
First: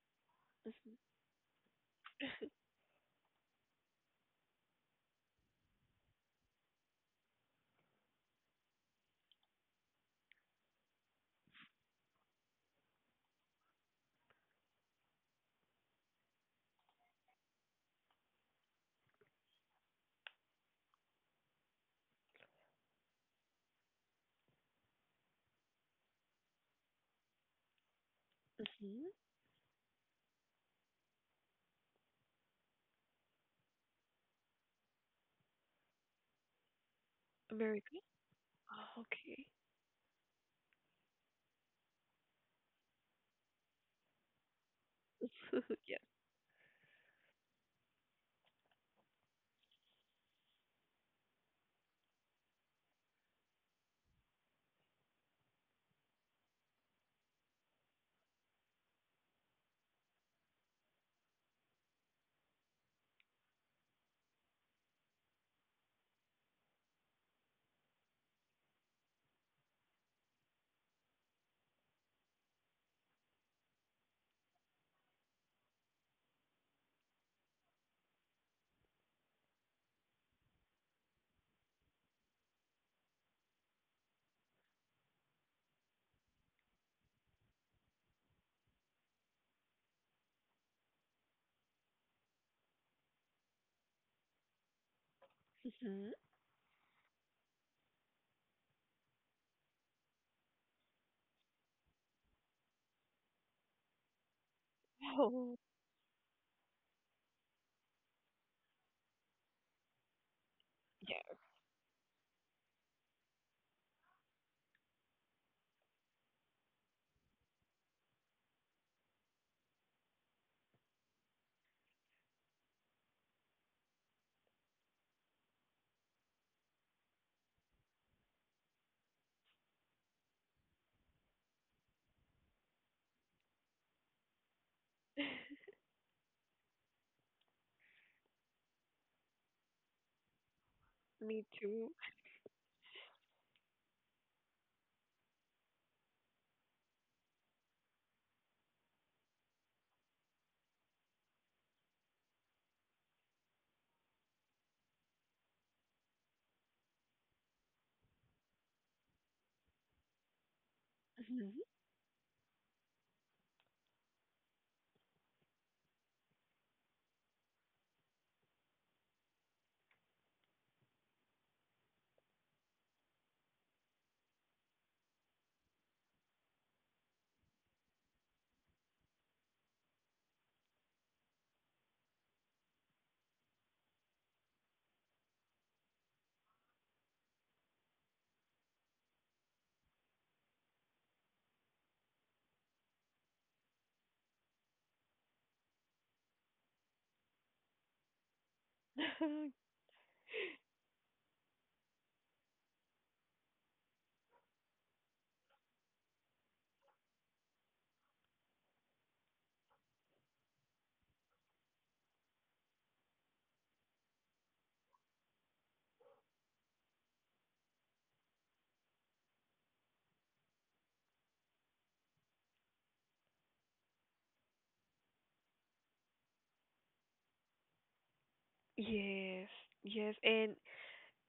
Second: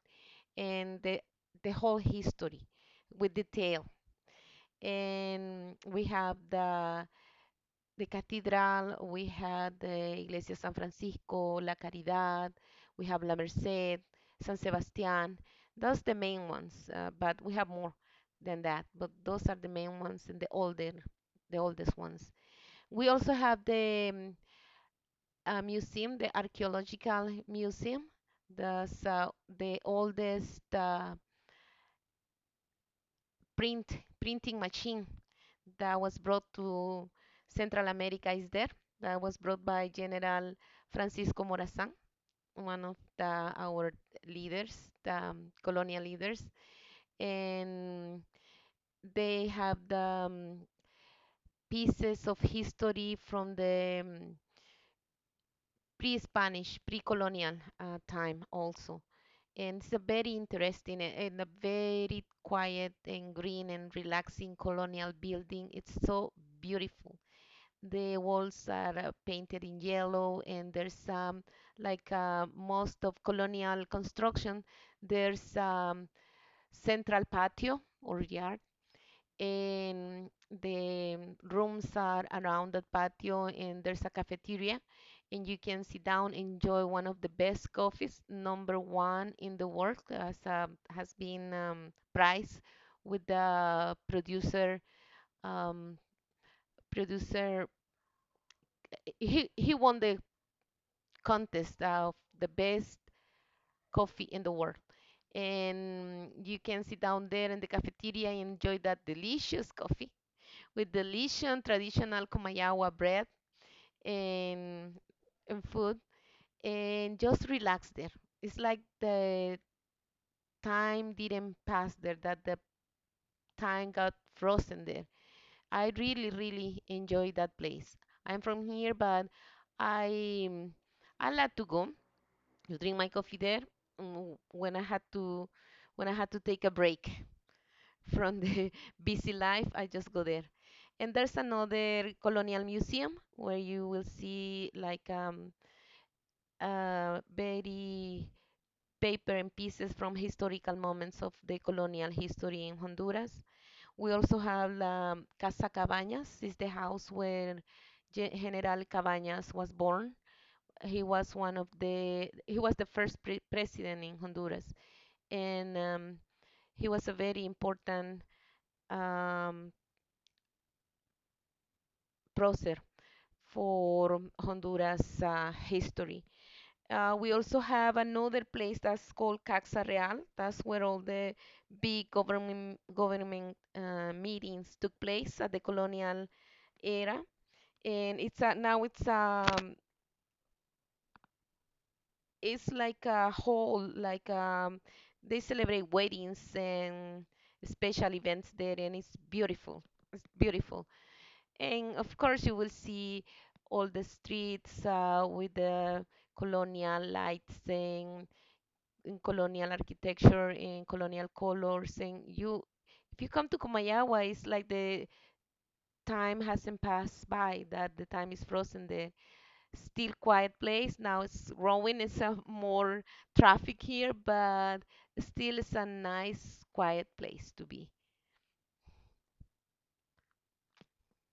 B: and the, the whole history with detail. And we have the, the cathedral, we had the Iglesia San Francisco, La Caridad, we have La Merced, San Sebastián. Those the main ones, uh, but we have more than that. But those are the main ones and the older, the oldest ones. We also have the um, uh, museum, the archaeological museum. That's
A: Mhm.
B: uh, the oldest uh, print printing machine that was brought to Central
A: America.
B: America is there.
A: Oh,
B: That was
A: okay.
B: brought by General Francisco Morazán, one of the, our leaders, the um,
A: *laughs*
B: colonial
A: Yeah.
B: leaders, and they have the um, pieces of history from the um, pre-Spanish, pre-colonial uh, time also. And it's a very interesting eh, and a very quiet and green and relaxing colonial building. It's so beautiful. The walls are uh, painted in yellow, and there's um, like uh, most of colonial construction, there's um, central patio or yard, and the rooms are around that patio, and there's a cafeteria, and you can sit down, enjoy one of the best coffees, number one in the world, as uh, has been um, prized with the producer
A: Yes.
B: um,
A: Hmm.
B: producer he he won the contest of the best coffee in the world.
A: Oh,
B: And you can sit down there in the cafeteria and enjoy that delicious coffee with
A: yeah.
B: delicious traditional Comayagua bread and, and food and just relax there. It's like the time didn't pass there, that the time got frozen there. I really, really enjoy that place. I'm from here, but I I like to go to drink my coffee there mm, when I had to when I had to take a break from the *laughs* busy life, I just go there. And there's
A: Me too.
B: another colonial museum where you will see like um, uh, very paper and pieces from historical moments of the colonial history in Honduras. We also have um, Casa Cabañas. It's the house where Gen- General Cabañas was born. He was
A: Mhm.
B: one of the he was the first pre- president in Honduras, and um, he was a very important um, prócer for Honduras uh, history. Uh, we also have another place that's called Caxa Real. That's where all the big government government uh, meetings took place at the colonial era, and it's a, now it's um it's like a hall. like um they celebrate weddings and special events there, and it's
A: *laughs*
B: beautiful. It's beautiful. And of course, you will see all the streets uh, with the colonial lights and, and colonial architecture in colonial colors. And you, if you come to Comayagua, it's like the time hasn't passed by, that the time is frozen. The still quiet place now it's growing. It's a more traffic here, but still it's a nice quiet place to be.
A: Yes, yes, and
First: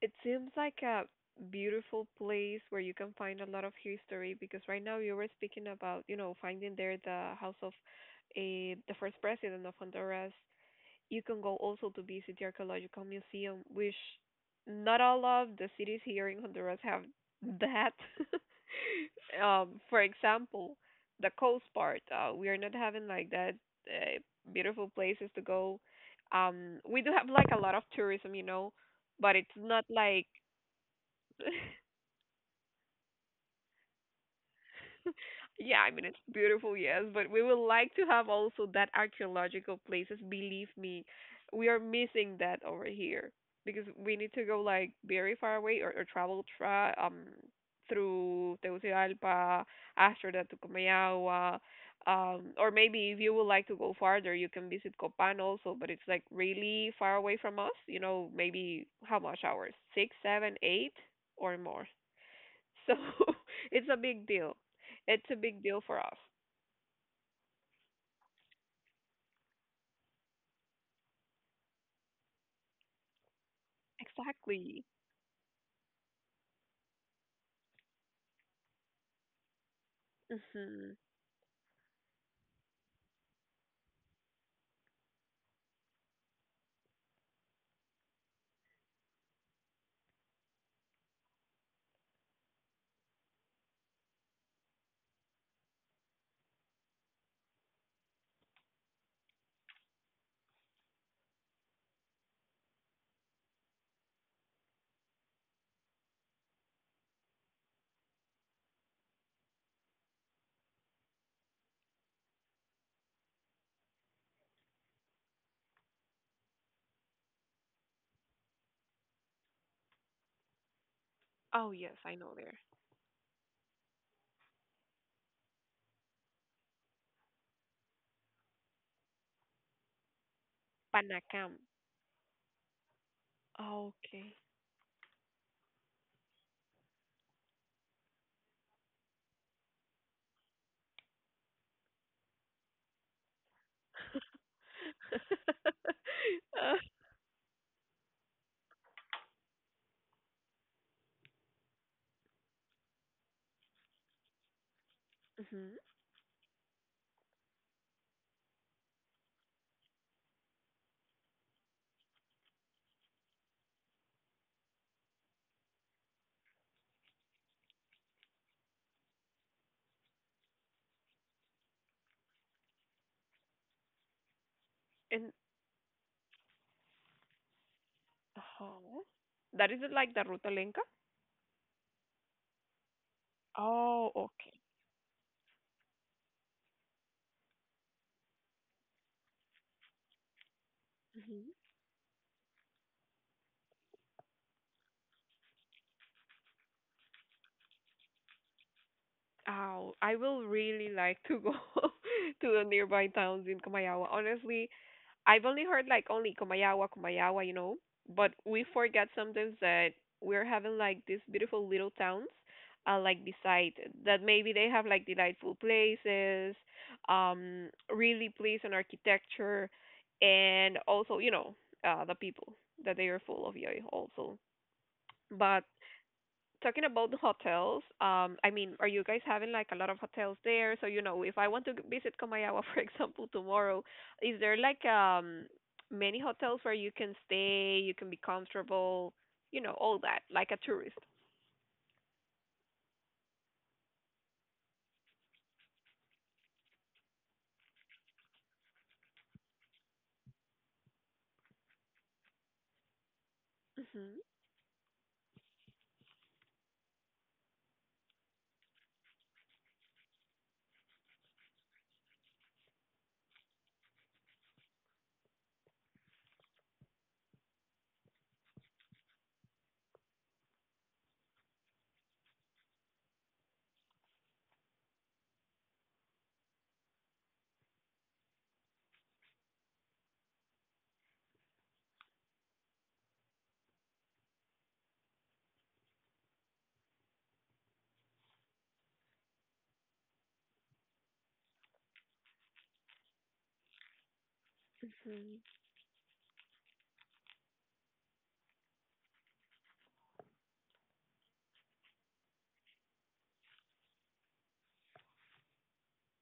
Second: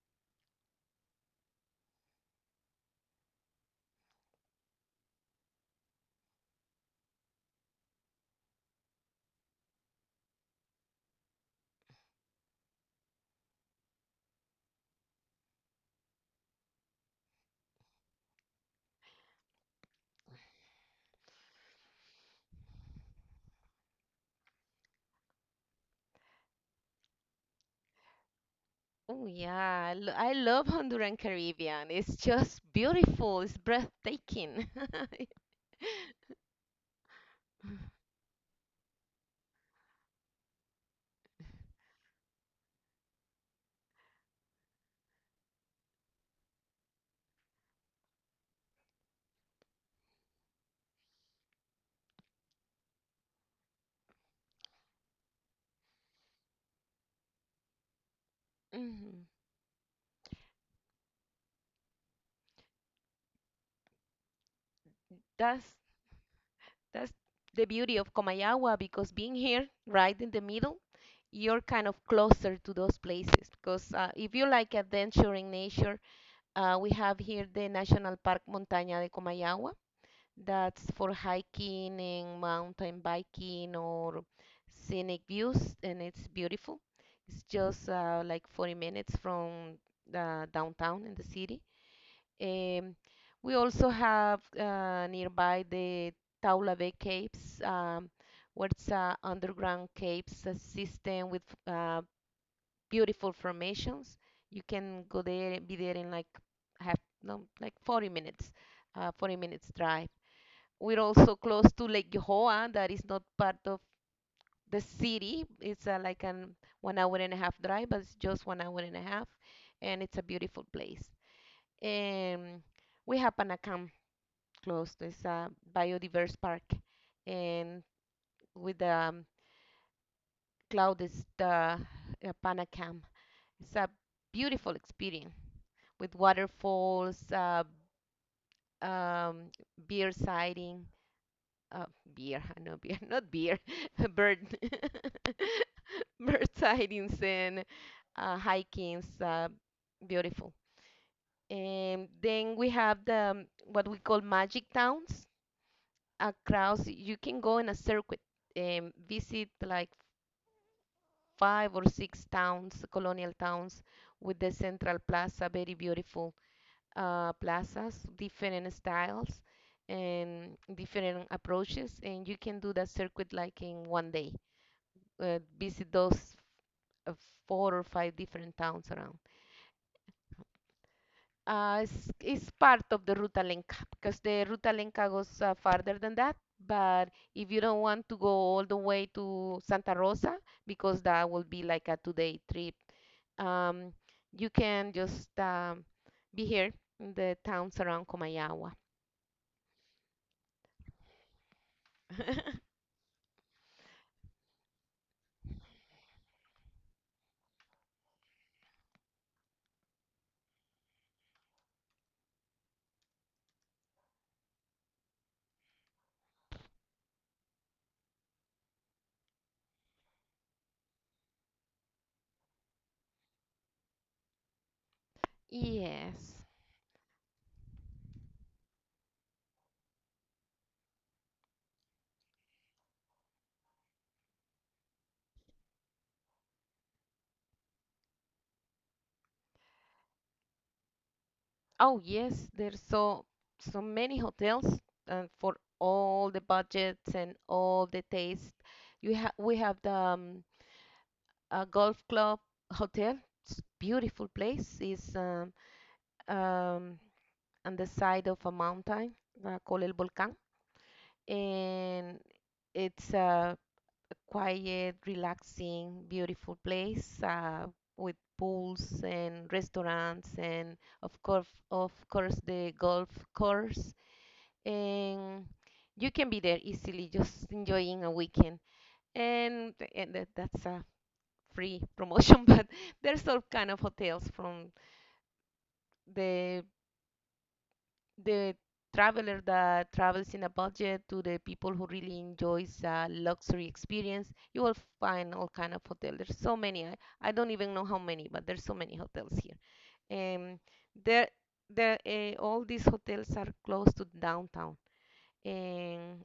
A: it seems like a beautiful place where you can find a lot of history because right now you were speaking about, you know, finding there the house of eh, the first president of Honduras. You can go also to visit the archaeological museum, which not all of the cities here in Honduras have that. *laughs* Um, for example, the coast part, uh, we are not having like that uh, beautiful places to go. Um, we do have like a lot of tourism, you know,
B: Oh
A: but it's not
B: yeah, I lo-
A: like
B: I love Honduran
A: *laughs*
B: Caribbean. It's just beautiful. It's breathtaking.
A: *laughs*
B: *laughs*
A: yeah, I mean, it's beautiful, yes, but we would like to have also that archaeological places. Believe me, we are missing that over here because we need to go like very far away or, or travel tra- um through Tegucigalpa, after that to Comayagua. Um, or maybe if you would like to go farther, you can visit Copan also, but it's like really far away from us. You know, maybe how
B: Mhm.
A: much hours? Six, seven, eight, or more. So *laughs* it's a big deal. It's a
B: That's
A: big deal for us.
B: that's the beauty of Comayagua because being here, right in the middle, you're kind of closer to those places. Because uh, if you like
A: Exactly.
B: adventure in nature, uh, we have here the National Park Montaña de Comayagua. That's
A: Hmm.
B: for hiking and mountain biking or scenic views, and it's beautiful. It's just uh, like forty minutes from the downtown in the city. Um, we also have uh, nearby the Taula Caves, um, where it's uh, underground caves uh, system with uh, beautiful formations. You can go there, be there in like half, no, like forty minutes, uh, forty minutes drive. We're also close to Lake Johoa, that is not part of the city. It's uh, like an one hour and a half drive, but it's just one hour and a half, and it's a beautiful place.
A: Oh yes, I know
B: And
A: there.
B: we have Panacam close. It's a biodiverse park, and with the um, cloud is the
A: Panakam.
B: uh, Panacam. It's a
A: Oh, okay.
B: beautiful experience with waterfalls, uh, um, beer sighting, uh, beer, uh, no beer, not beer, *laughs* bird,
A: *laughs*
B: *laughs* bird sightings and uh, hikings, uh, beautiful. And then we have the um, what we call magic towns
A: Hmm.
B: across. You can go in a circuit and visit like five or six towns, colonial towns, with the central plaza, very beautiful uh, plazas, different styles and different approaches, and you can do that circuit like in one day
A: And
B: uh, visit those uh, four or five different towns
A: oh,
B: around.
A: that is like the Ruta Lenca?
B: Uh, it's, it's part of the Ruta Lenca
A: Oh,
B: because the
A: okay.
B: Ruta Lenca goes uh, farther than that. But if you don't want to go all the way to Santa Rosa, because that will
A: Hmm.
B: be like a two-day trip, um, you can just um, be here in the towns around Comayagua.
A: Oh, I will really like to go *laughs* to the
B: *laughs*
A: nearby towns in Kamayawa. Honestly, I've only heard like only Kumayawa, Kumayawa, you know, but we forget sometimes that we're having like these beautiful little towns, uh, like beside that maybe they have like delightful places, um, really pleasant architecture, and also you know, uh, the people that they are full of joy also. But
B: Yes.
A: talking about the hotels, um, I mean, are you guys having like a lot of hotels there? So, you know, if I want to g- visit Comayawa, *laughs* for example, tomorrow, is there like um many hotels where you can stay, you can be comfortable, you know, all that, like a tourist?
B: Oh yes, there's so so many hotels and for all the budgets and all the taste. You have we have the um, uh, golf club hotel. It's
A: Mhm.
B: beautiful place. It's um, um, on the side of a mountain uh, called El Volcán, and it's a quiet, relaxing, beautiful place uh, with pools and restaurants and of course, of course, the golf course, and you can be there easily just enjoying a weekend and, and that, that's a free promotion. *laughs* But there's all kind of hotels, from the the traveler that travels in a budget to the people who really enjoys a luxury experience. You will find
A: Mhm.
B: all kind of hotels. There's so many. I, I don't even know how many, but there's so many hotels here. um, there, there, uh, all these hotels are close to downtown, and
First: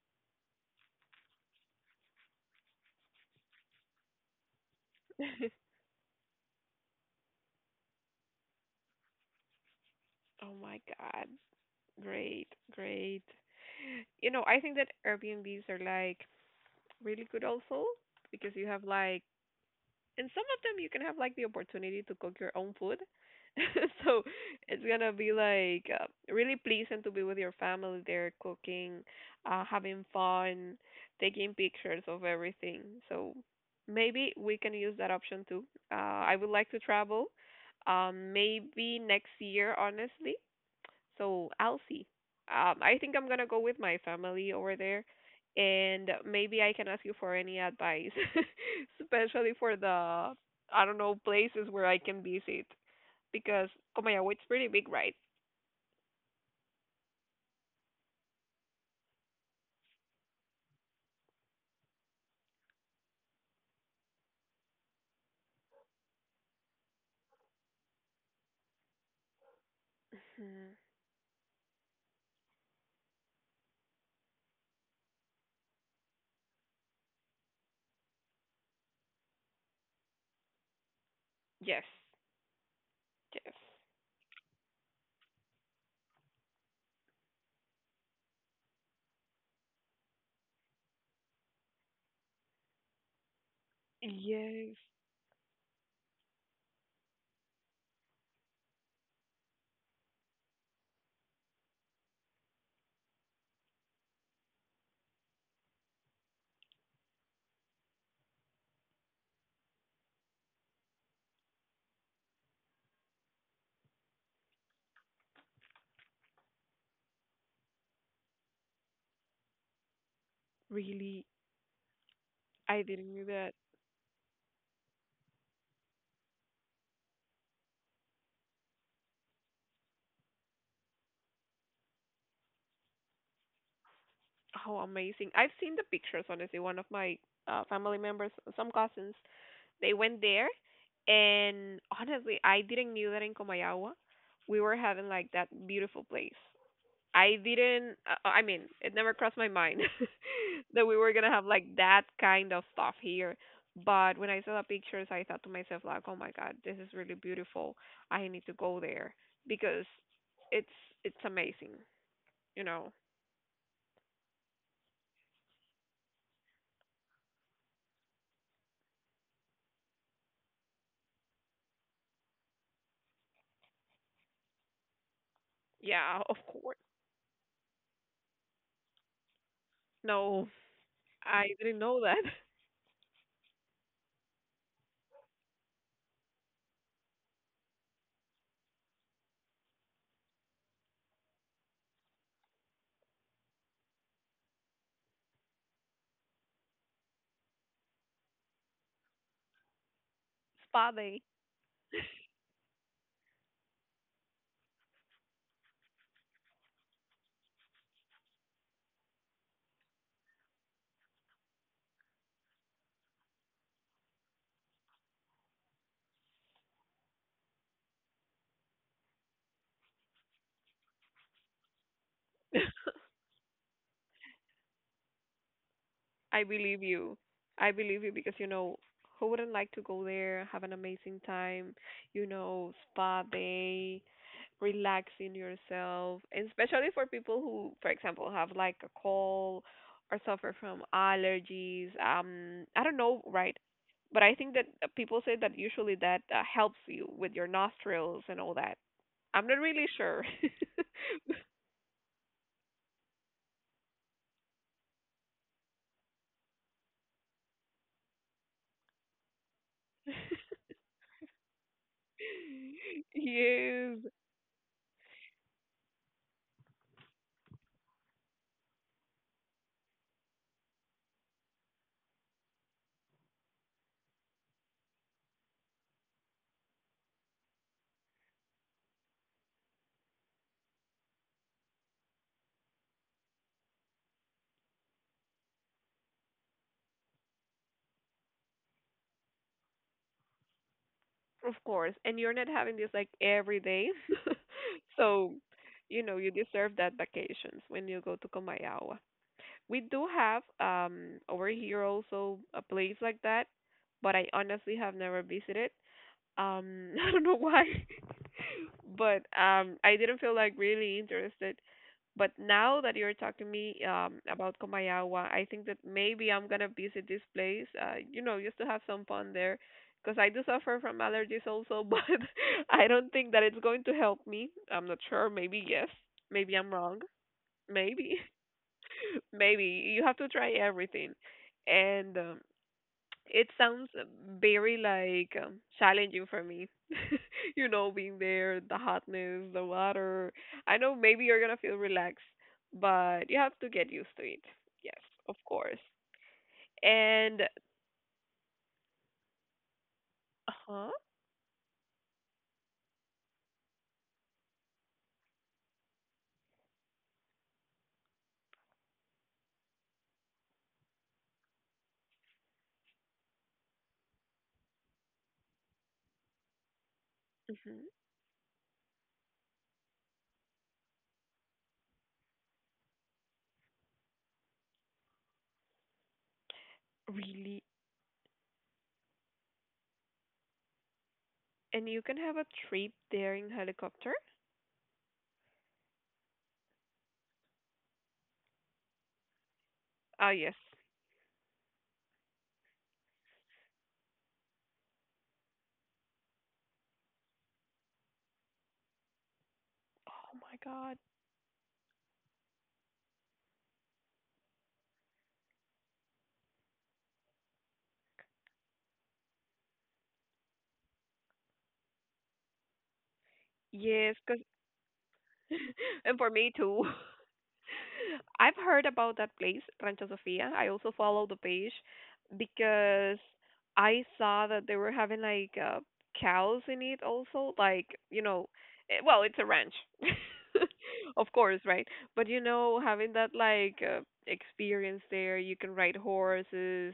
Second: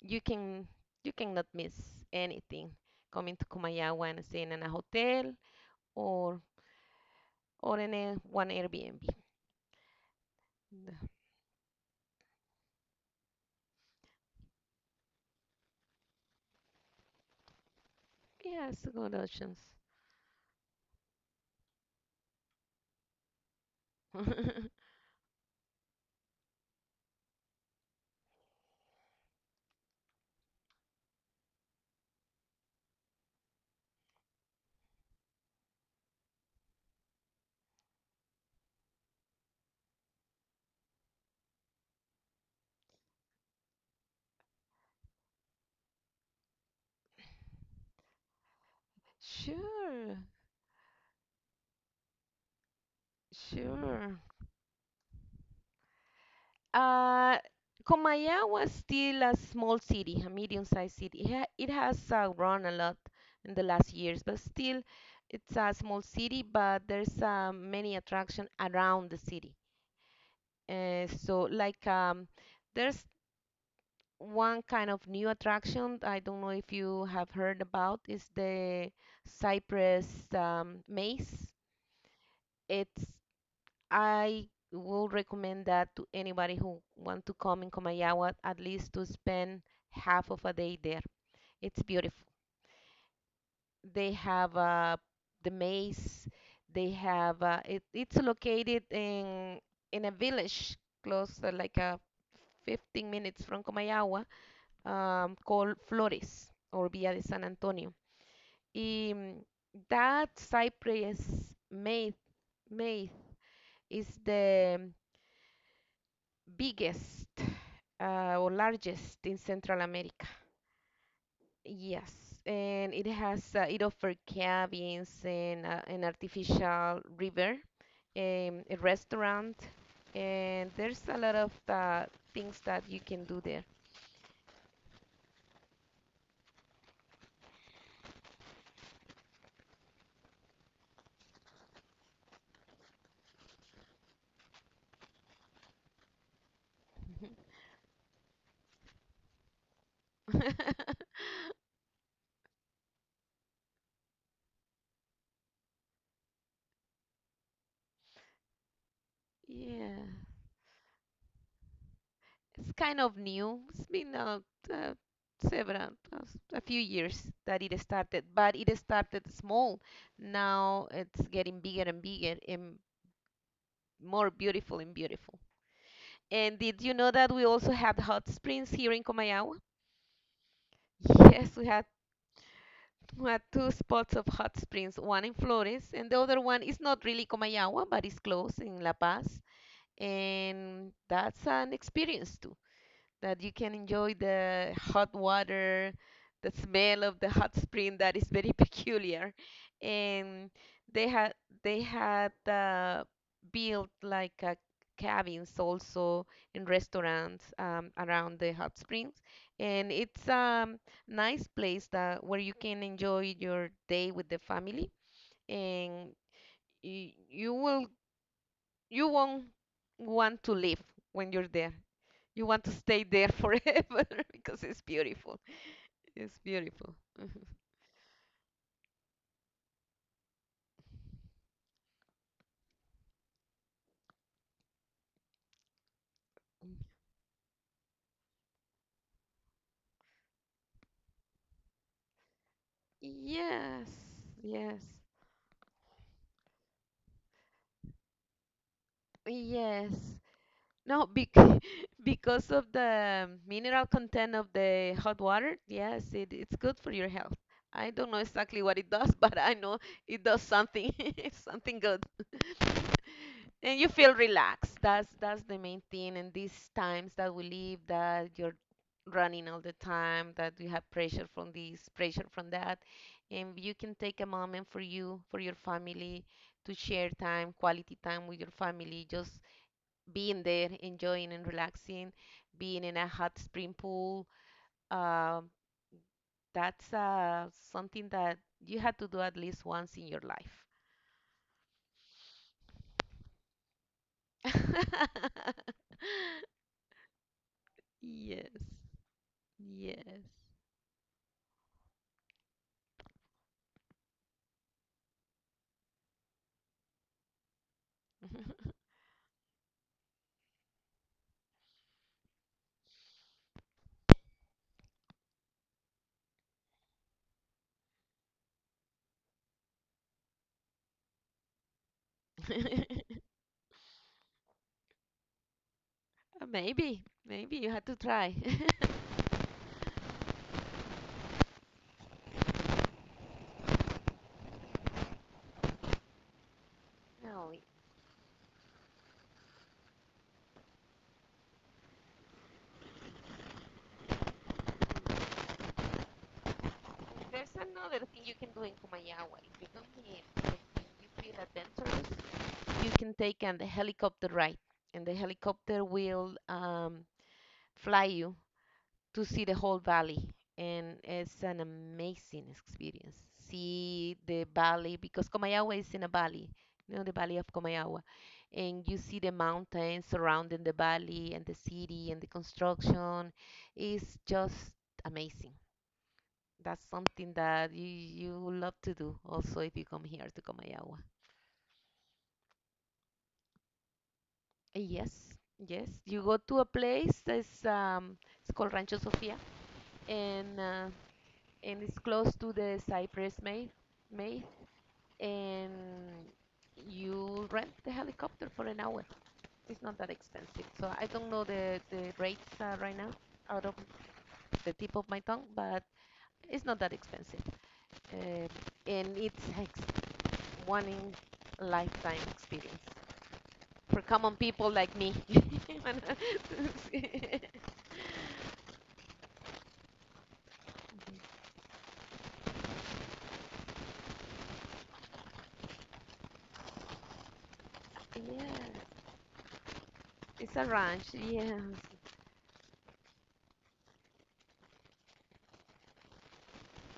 B: you can you cannot miss anything coming to Kumayawa and staying in a hotel or or in a, one Airbnb.
A: Oh my God. Great, great. You know, I think that Airbnbs are like really good also because you have
B: Yes, good
A: like
B: options.
A: and some of them you can have like the opportunity to cook your own food. *laughs* So
B: *laughs*
A: it's gonna be like uh, really pleasant to be with your family there cooking, uh, having fun, taking pictures of everything. So maybe we can use that option too. Uh, I would like to travel. Um, maybe next year, honestly. So I'll see. Um, I think I'm gonna go with my family over there, and maybe I can ask you for any advice, *laughs* especially for
B: Sure,
A: the I don't know places where I can visit because
B: sure.
A: Comayagua it's pretty big, right?
B: Uh, Comayagua is still a small city, a medium-sized city. It, ha it has uh, grown a lot in the last years, but still, it's a small city. But there's uh, many attractions around the city.
A: Hmm.
B: Uh, so, like, um, there's one kind of new attraction, I don't know if you have heard about, is the Cypress um, Maze.
A: Yes,
B: It's
A: yes,
B: I will recommend that to anybody who want to come in Comayagua at least to spend half of a day there. It's beautiful. They have
A: yes.
B: uh, the maze. They have uh, it, it's located in in a village close uh, like uh, fifteen minutes from Comayagua um, called Flores or Villa de San Antonio, and that Cypress myth, myth is the biggest uh, or largest in Central America.
A: Really,
B: Yes,
A: I
B: and it
A: didn't know that.
B: has uh, it offers cabins and uh, an artificial river, um, a restaurant, and there's a lot of uh, things that you can do there.
A: How amazing! I've seen the pictures. Honestly, one of my uh, family members, some cousins, they went there, and honestly, I didn't knew that in Comayagua, we were having like that beautiful place. I didn't. Uh, uh, I mean, it never crossed my mind *laughs* that we
B: *laughs*
A: were gonna have like that kind of stuff here. But when I saw the pictures, I thought to myself like, "Oh my God, this is really beautiful. I need to go there because
B: Yeah.
A: it's it's amazing." You
B: It's
A: know?
B: kind of new. It's been uh, uh, several, uh, a few years that it started, but it started small. Now it's getting bigger and bigger and more beautiful and beautiful.
A: Yeah, *laughs* of
B: And
A: course.
B: did you know that we also had hot springs here in Comayagua?
A: No, I
B: Yes, we
A: didn't
B: had
A: know that.
B: we had two spots of hot springs, one in Flores, and the other one is not really Comayagua, but it's close in La Paz. And that's an experience too, that you can enjoy the hot water, the smell of the hot spring that is very *laughs* peculiar. And
A: *laughs* Spa
B: they
A: day.
B: had they had uh, built like uh, cabins also in restaurants um, around the hot springs. And it's a nice place that where you can enjoy your day with the family, and you, you will you won't want to leave when you're there. You want to stay there forever *laughs* because it's beautiful. It's
A: I believe
B: beautiful.
A: you. I believe you because you know who wouldn't like to go there, have an amazing time, you know, spa day, relaxing yourself, and especially for people who, for example, have like a cold or suffer from allergies. Um, I don't know, right?
B: Yes,
A: But I think that uh,
B: yes,
A: people say that usually that uh, helps you with your nostrils and all that. I'm not really
B: yes.
A: sure.
B: No, bec
A: *laughs*
B: *laughs* because of the mineral content of the hot water, yes, it, it's good for your health. I don't know exactly what it does, *laughs* but I know it does something, *laughs* something good. *laughs* And you
A: Yes.
B: feel relaxed. That's that's the main thing. And these times that we live, that you're running all the time, that you have pressure from this, pressure from that, and you can take a moment for you, for your family, to share time, quality time with your family, just being there, enjoying and relaxing, being in a hot spring pool. Um, that's uh, something that you have to do at least once in your life.
A: Of course, and you're not having this like every day. *laughs*
B: *laughs*
A: So, you know, you deserve that vacations when you go to
B: Yes,
A: Comayawa. We do
B: yes.
A: have um over here also a place like that, but I honestly have never visited. Um, *laughs* I don't know why, *laughs* but um I didn't feel like really interested. But now that you're talking to me um, about Comayawa, I think that maybe I'm gonna visit this place. Uh, you know, just to have some fun there, because I do suffer from allergies also. *laughs* But I don't
B: *laughs*
A: think that it's going to help me. I'm not sure. Maybe yes. Maybe I'm wrong.
B: Maybe, maybe you have to
A: Maybe,
B: try. *laughs*
A: *laughs* maybe you have to try everything. And um, it sounds very like um, challenging for me.
B: No,
A: *laughs*
B: it-
A: You know, being there, the hotness, the water. I know maybe you're gonna feel relaxed, but you have to get used to it. Yes, of course. And
B: there's another thing you can do in Kumayawa. If you come here like, and
A: huh?
B: you feel adventurous, you can take an helicopter ride, and the helicopter will um, fly you to see the whole valley, and it's an amazing experience. See the valley, because Comayagua is in a valley. You know, the valley of
A: Hmm.
B: Comayagua, and you see the mountains surrounding the valley and the city and the construction. It's just amazing. That's something
A: Really?
B: that you you would love to do also if you come here to Comayagua.
A: And you can have a trip there in helicopter?
B: Yes, yes, you go to a place that's um it's called Rancho Sofia,
A: Ah, yes.
B: and uh, and it's close to the Cypress Maid, Maid, and you rent the helicopter for an hour. It's not that
A: Oh my
B: expensive. So
A: God.
B: I don't know the, the rates uh, right now out of the tip of my tongue, but it's not that expensive. Uh, and it's ex- one in lifetime experience for
A: Yes,
B: common
A: cause
B: people like me.
A: *laughs*
B: *laughs*
A: and for me too. *laughs* *laughs* I've heard about that place, Rancho Sofia. I also follow the page because I saw that they were having like uh, cows in it also, like, you know,
B: Yes,
A: eh, well, it's a ranch.
B: it's a
A: *laughs*
B: ranch.
A: Of
B: Yes,
A: course, right? But you know, having that like uh, experience there, you can ride horses,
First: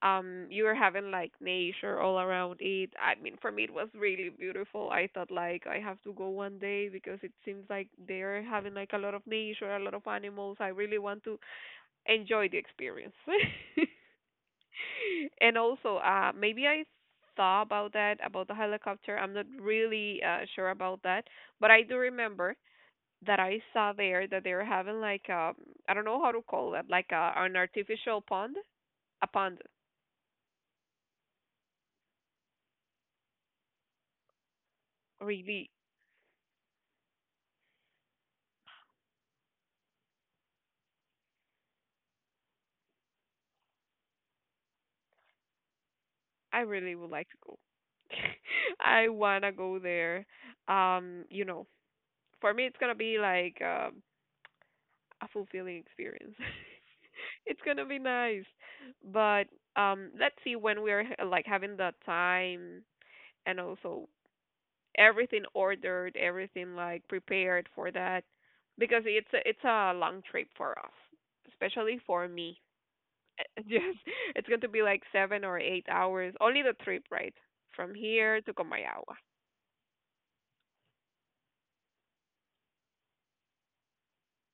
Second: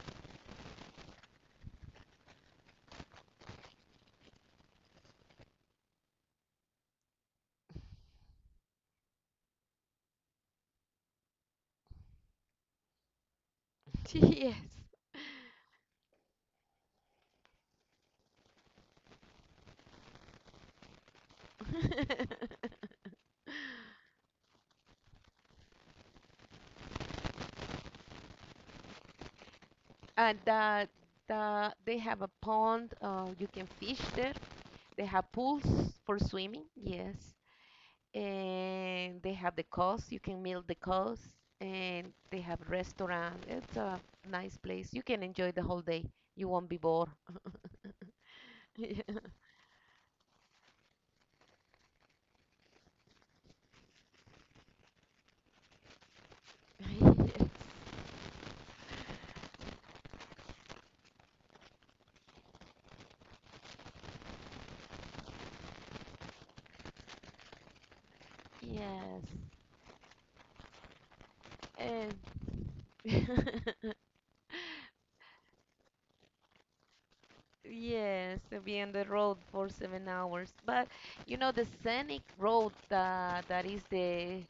A: um you were having like nature all around it. I mean, for me it was really beautiful. I thought like I have to go one day because it seems like they're having like a lot of nature, a lot of animals. I really want to enjoy the experience.
B: yes.
A: *laughs* And also uh maybe I thought about that, about the helicopter. I'm not really uh, sure about that, but I do remember
B: *laughs*
A: that I saw there that they were having like um I don't know how to call that, like a, an artificial pond. A pond
B: and that that they have a pond. Uh, you can fish there. They have pools
A: Really?
B: for swimming. Yes, and they have the coast. You can meal the coast, and they have restaurant. It's a nice place. You can enjoy the whole day. You
A: I
B: won't be
A: really
B: bored.
A: would like to go. *laughs* I
B: *laughs*
A: wanna go there. Um, you know, for me it's gonna be like um a fulfilling experience. *laughs*
B: Yes,
A: It's gonna be nice. But um let's see when we're h- like having the time and also everything ordered, everything like prepared for that, because
B: Yes.
A: it's a, it's a long trip for us, especially
B: And
A: for me. *laughs* Yes, it's going to be
B: *laughs*
A: like seven or eight hours only the trip, right? From here
B: yes,
A: to
B: to be on the
A: Comayagua.
B: road for seven hours. But you know the scenic road, that that is the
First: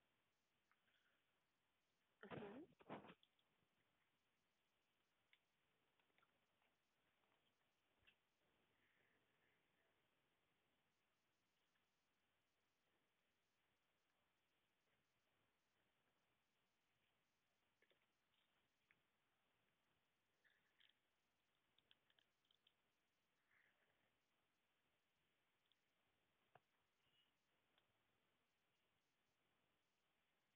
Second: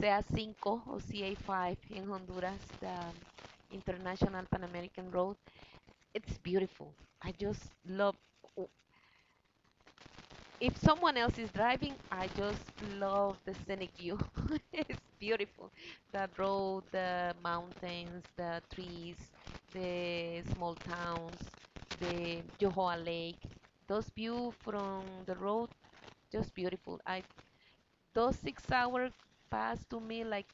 B: C A five, or C A five in Honduras, the International Pan American Road. It's beautiful. I just love. If someone else is driving, I just love the scenic view. *laughs* It's beautiful. The road, the mountains, the trees, the small towns, the Yohoa Lake. Those view from the road, just beautiful. I those six hours passed to me like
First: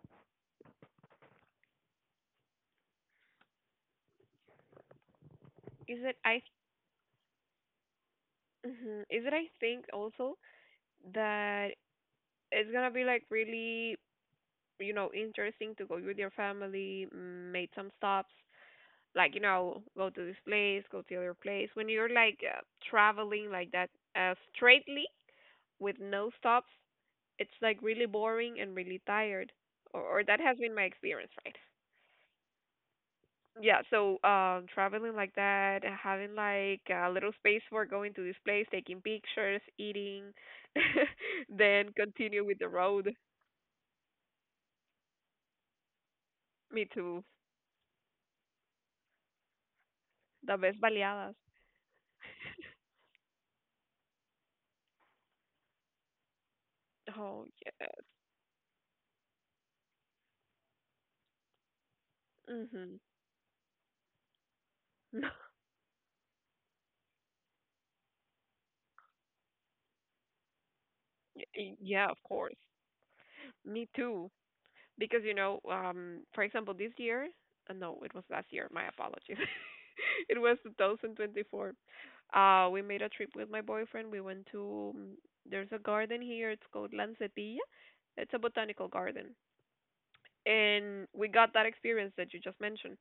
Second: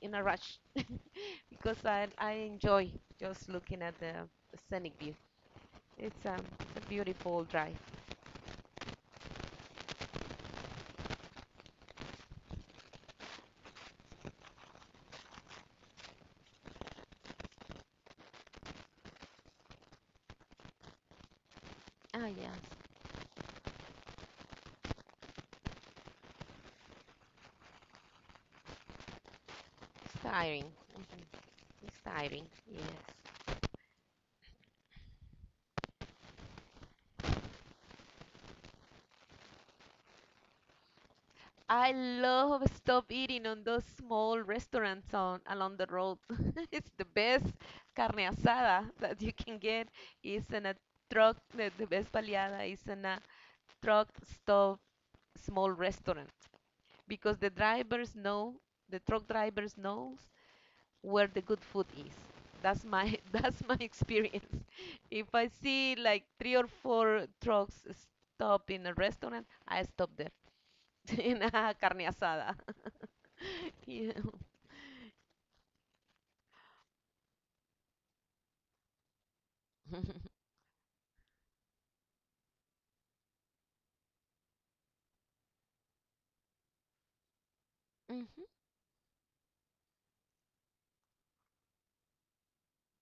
B: in a rush *laughs* because I, I enjoy just looking at the scenic view.
A: Is it
B: It's um,
A: I
B: a beautiful drive.
A: Hmm. is it I think also that it's gonna be like really, you know, interesting to go with your family, mm, make some stops, like, you know, go to this place, go to the other place. When you're
B: Ah,
A: like
B: yes,
A: uh, traveling like that uh straightly with no stops, it's like really boring and really tired. Or
B: it's
A: or that has
B: tiring.
A: been my
B: Mhm,
A: experience, right?
B: it's tiring, yes.
A: Yeah, so um, traveling like that, and having like a little space for going to this place, taking pictures, eating, *laughs* then
B: I
A: continue with
B: love
A: the
B: stop
A: road.
B: eating on those small restaurants on along the road. *laughs*
A: Me
B: It's the
A: too.
B: best carne asada that you can get. It's
A: The
B: in a
A: best baleadas.
B: truck. The, the best baleada is in a truck stop small restaurant because
A: Oh
B: the
A: yeah.
B: drivers know the truck drivers knows where the good food is. That's
A: Mhm.
B: my *laughs* that's my experience. *laughs* If I
A: *laughs*
B: see like three or four trucks stop in a restaurant, I stop there *laughs* in a
A: Y- Yeah,
B: carne
A: of course.
B: asada. *laughs*
A: Me
B: Yeah.
A: too. Because you know, um, for example, this year, uh, no, it was last year. My apologies. *laughs* It
B: *laughs*
A: was two thousand twenty-four. Uh, we made a trip with my boyfriend. We went to um, there's a garden here. It's called Lancetilla. It's a
B: Mhm.
A: botanical garden, and we got that experience that you just mentioned.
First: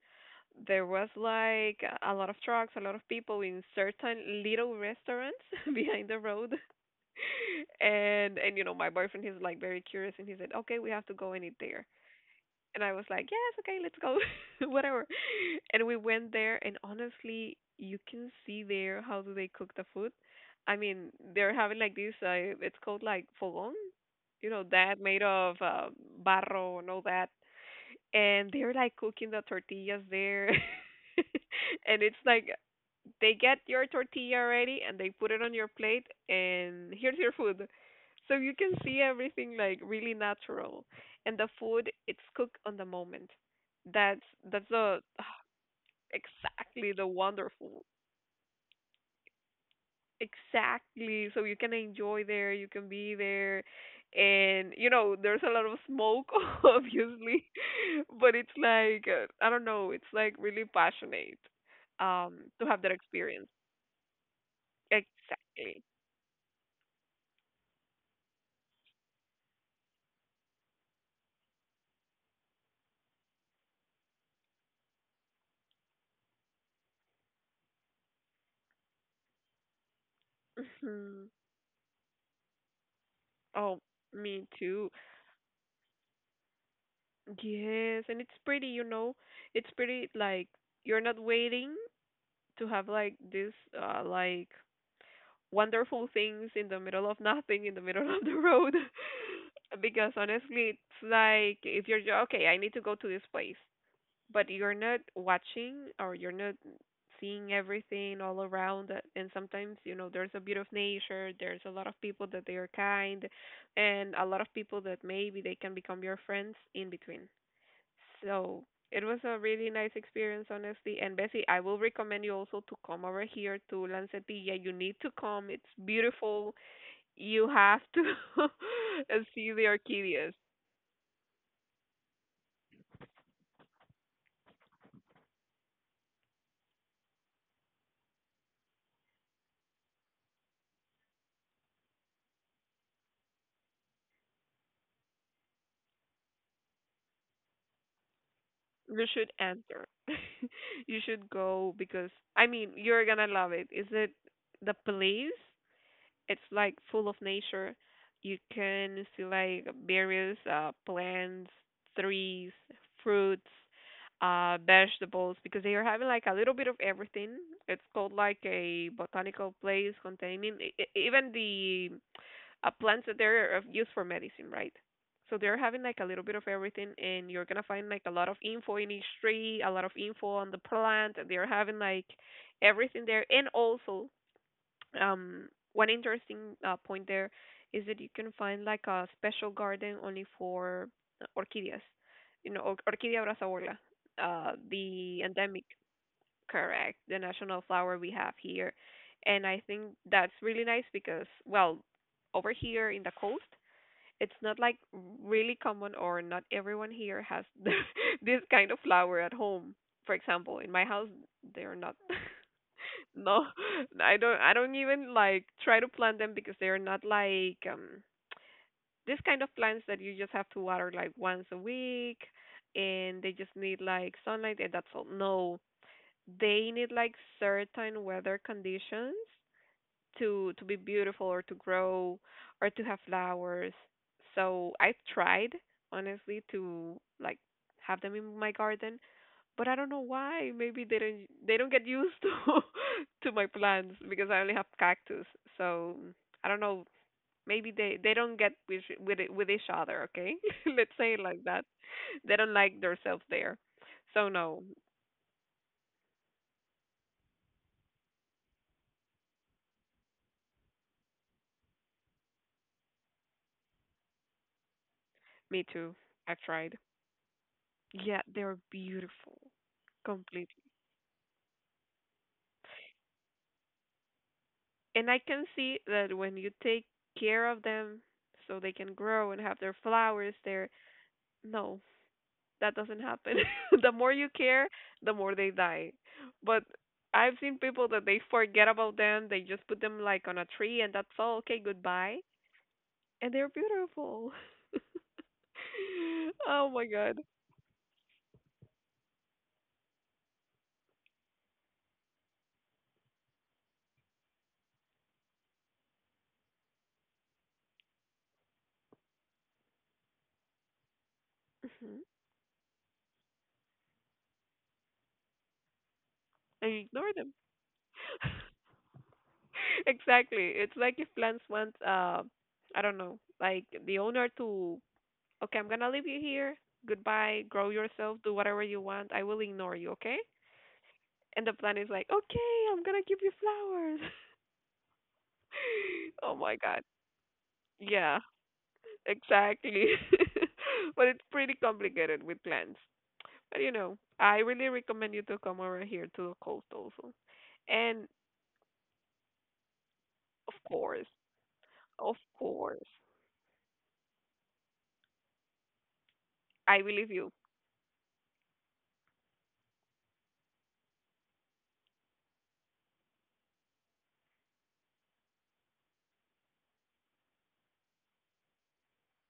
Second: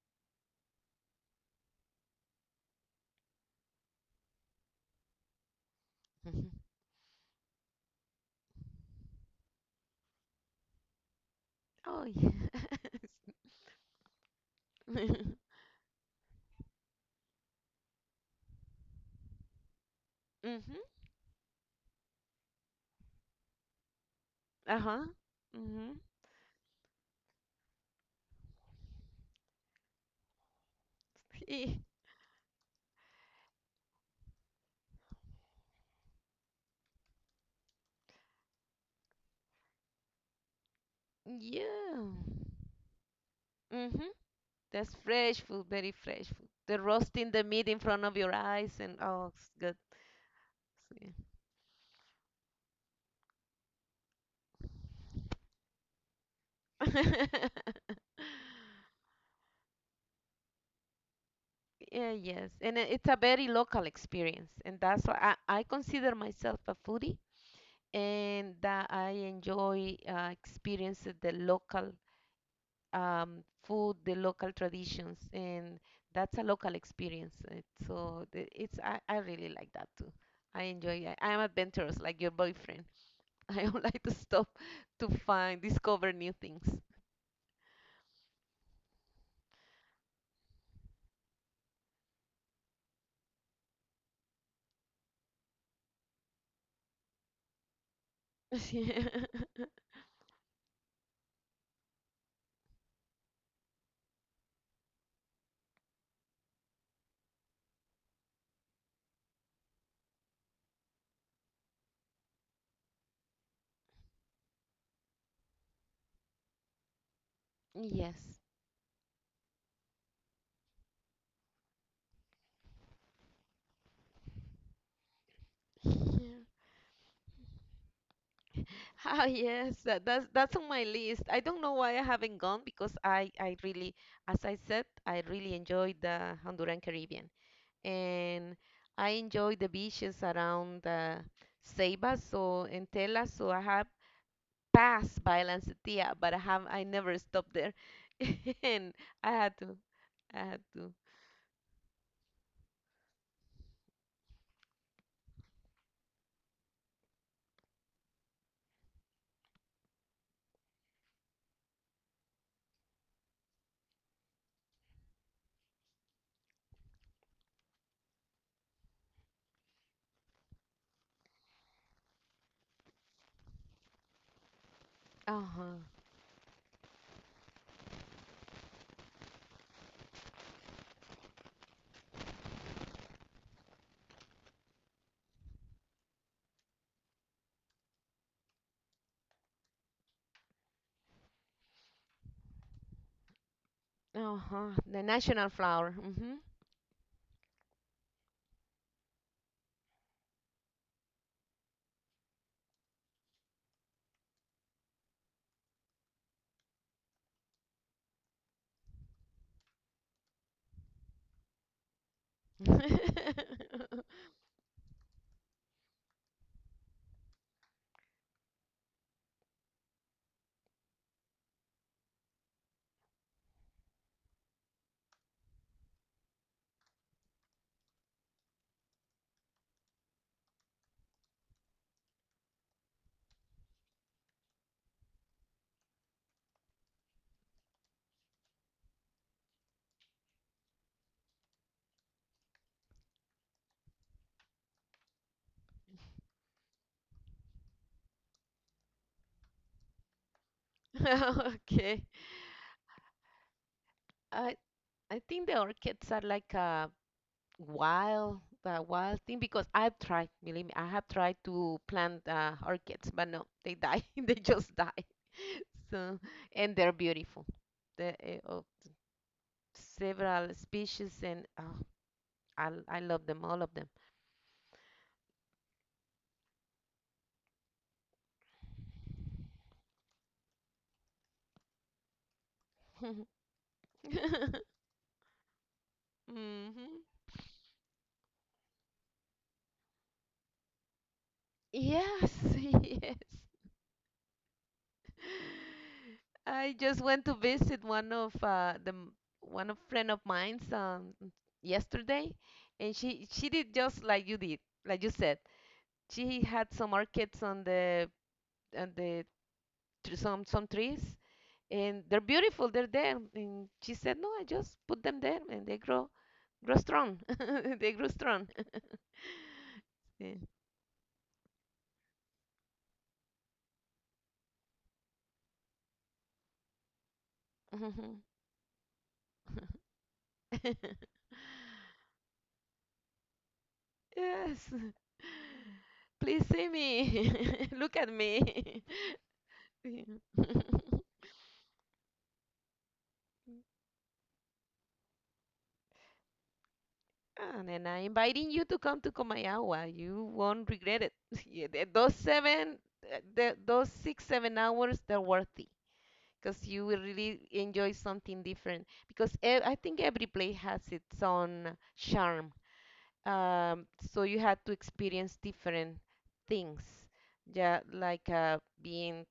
A: There was like a lot of trucks, a lot of people in certain little restaurants *laughs* behind the road,
B: *laughs*
A: *laughs* and and you know my boyfriend he's like very curious and he said, okay, we have to go and eat there,
B: Oh yeah.
A: and I was like, yes, okay, let's go, *laughs* whatever.
B: *laughs*
A: And we went there, and honestly, you can see there how do they cook the food. I
B: Mhm.
A: mean, they're having like this. Uh, it's called like fogón, you know,
B: Uh
A: that
B: huh.
A: made of uh,
B: Mhm.
A: barro and all that, and they're like cooking the tortillas there, *laughs*
B: Eh,
A: and it's like they get your tortilla ready and they put it on your plate and here's your food, so you can see everything like really natural,
B: *laughs*
A: and the food
B: yeah.
A: it's cooked on the moment.
B: Mhm.
A: that's that's
B: That's
A: the
B: fresh food, very
A: *sighs*
B: fresh food. The
A: exactly the
B: roasting the meat in
A: wonderful.
B: front of your eyes, and oh, it's good. So, yeah.
A: Exactly. So you can enjoy there, you can be there. And, you know, there's a lot of smoke, *laughs* obviously.
B: *laughs*
A: *laughs* But it's like, uh, I don't know, it's like really passionate
B: Yeah, yes,
A: um, to
B: and
A: have
B: it-
A: that
B: it's a very
A: experience.
B: local experience, and that's why I, I
A: Exactly.
B: consider myself a foodie, and that I enjoy uh, experiences the local um, food, the local traditions, and that's a local experience. Uh, So the- it's I, I really like that too. I enjoy it.
A: Hmm.
B: I'm adventurous, like your boyfriend. *laughs* I
A: Oh,
B: don't like to
A: me
B: stop
A: too.
B: to find, discover new things.
A: Yes. And it's pretty, you know, it's pretty like you're not waiting to have like this, uh, like, wonderful things in the middle of nothing, in the middle of the road.
B: *laughs*
A: *laughs* Because honestly, it's like if you're ju- okay, I need to go to this place, but you're not watching or you're not seeing everything all around, uh, and sometimes you know there's a bit of nature, there's a lot of people that they are kind, and a lot of people that maybe they can become your friends in between,
B: Yeah. Yes.
A: so it was a really nice experience, honestly. And Bessie, I will recommend you also to come over here to Lancetilla. You need to come. It's beautiful. You have to *laughs*
B: Ah,
A: see the
B: yes, that, that's
A: orchideas.
B: that's on my list. I don't know why I haven't gone because I I really, as I said, I really enjoyed the Honduran Caribbean, and I enjoy the beaches around uh, Ceiba, so and Tela. So I have passed by Lancetia, but I have I never stopped there, *laughs* and
A: You should
B: I had to,
A: enter. *laughs*
B: I had to.
A: You should go because I mean you're gonna love it. Is it the place? It's like full of nature. You can see like various uh, plants, trees, fruits, uh, vegetables because they are having like a little bit of everything. It's called like a botanical place containing e- e- even the uh, plants that they're of use for medicine, right? So they're
B: Uh-huh,
A: having like a little bit of everything, and you're gonna find like a lot of info in each tree, a lot of info on the plant. They're having like everything there, and also um, one interesting uh, point there is that you can find like a special garden only for uh, orchideas, you know, or- Orchidea brazaorla, uh,
B: uh-huh. The
A: the
B: national
A: endemic,
B: flower. Mm-hmm.
A: correct, the national flower we have here. And I think that's really nice because, well, over here in the coast, it's not like really common or not everyone here has *laughs* this kind of flower at home. For example, in my house, they're not. *laughs*
B: *laughs*
A: No, *laughs* I don't. I don't even like try to plant them because they're not like um this kind of plants that you just have to water like once a week, and they just need like sunlight and that's all. No, they need like certain weather conditions to to be beautiful or to grow or to have flowers. So I've tried honestly to like have them in my garden, but I don't know why. Maybe they don't they don't get used to *laughs* to my plants because I only have cactus. So I don't know. Maybe they they don't get with with it- with each other. Okay, *laughs* let's say it like that.
B: Okay.
A: They don't like themselves there. So
B: I
A: no,
B: I think the orchids are like a wild that wild thing because I've tried, believe me, I have tried to plant uh, orchids, but no, they die. *laughs* They just die.
A: me too.
B: So,
A: I've
B: and
A: tried.
B: they're beautiful. The
A: Yeah,
B: uh,
A: they're
B: Of
A: beautiful,
B: several
A: completely.
B: species, and oh, I l- I love them, all of them.
A: And I can see that when you take care of them, so they can grow and have their flowers there. No, that doesn't happen.
B: *laughs*
A: *laughs* The more you care, the more they die. But
B: hmm
A: I've seen people that they forget about them. They just put them like on a tree, and that's all. Okay, goodbye.
B: Yes, *laughs* yes.
A: And they're beautiful. *laughs* Oh
B: I
A: my
B: just
A: God.
B: went to visit one of uh, the m- one of friend of mine's um, yesterday, and she she did just like you did, like you said. She had some orchids on the on the tr- some some trees,
A: Hmm.
B: and they're beautiful, they're there. And she said, no, I just put them there, and they grow
A: And you
B: grow
A: ignore
B: strong.
A: them.
B: *laughs* They grow strong.
A: *laughs*
B: *laughs* Yeah.
A: Exactly. It's like if plants want, uh, I don't know, like the owner to, okay, I'm gonna leave you here. Goodbye. Grow yourself.
B: Mhm.
A: Do whatever you want. I will ignore you. Okay.
B: *laughs*
A: And the plant is like, okay, I'm gonna give you flowers.
B: Yes,
A: *laughs* Oh
B: please
A: my
B: see
A: God.
B: me, *laughs* look at
A: Yeah,
B: me. *laughs*
A: exactly.
B: Yeah. *laughs*
A: *laughs* But it's pretty complicated with plants. But you know, I really recommend you to come over here to the coast also.
B: And then I'm
A: And
B: inviting you to come to Komayawa. You
A: of
B: won't regret
A: course,
B: it. *laughs* Yeah, th- those
A: of
B: seven
A: course,
B: th- th- those six seven hours, they're worthy because
A: I
B: you will
A: believe you.
B: really enjoy something different. Because ev- I think every place has its own charm. Um, so you had to experience different things. Yeah, like uh, being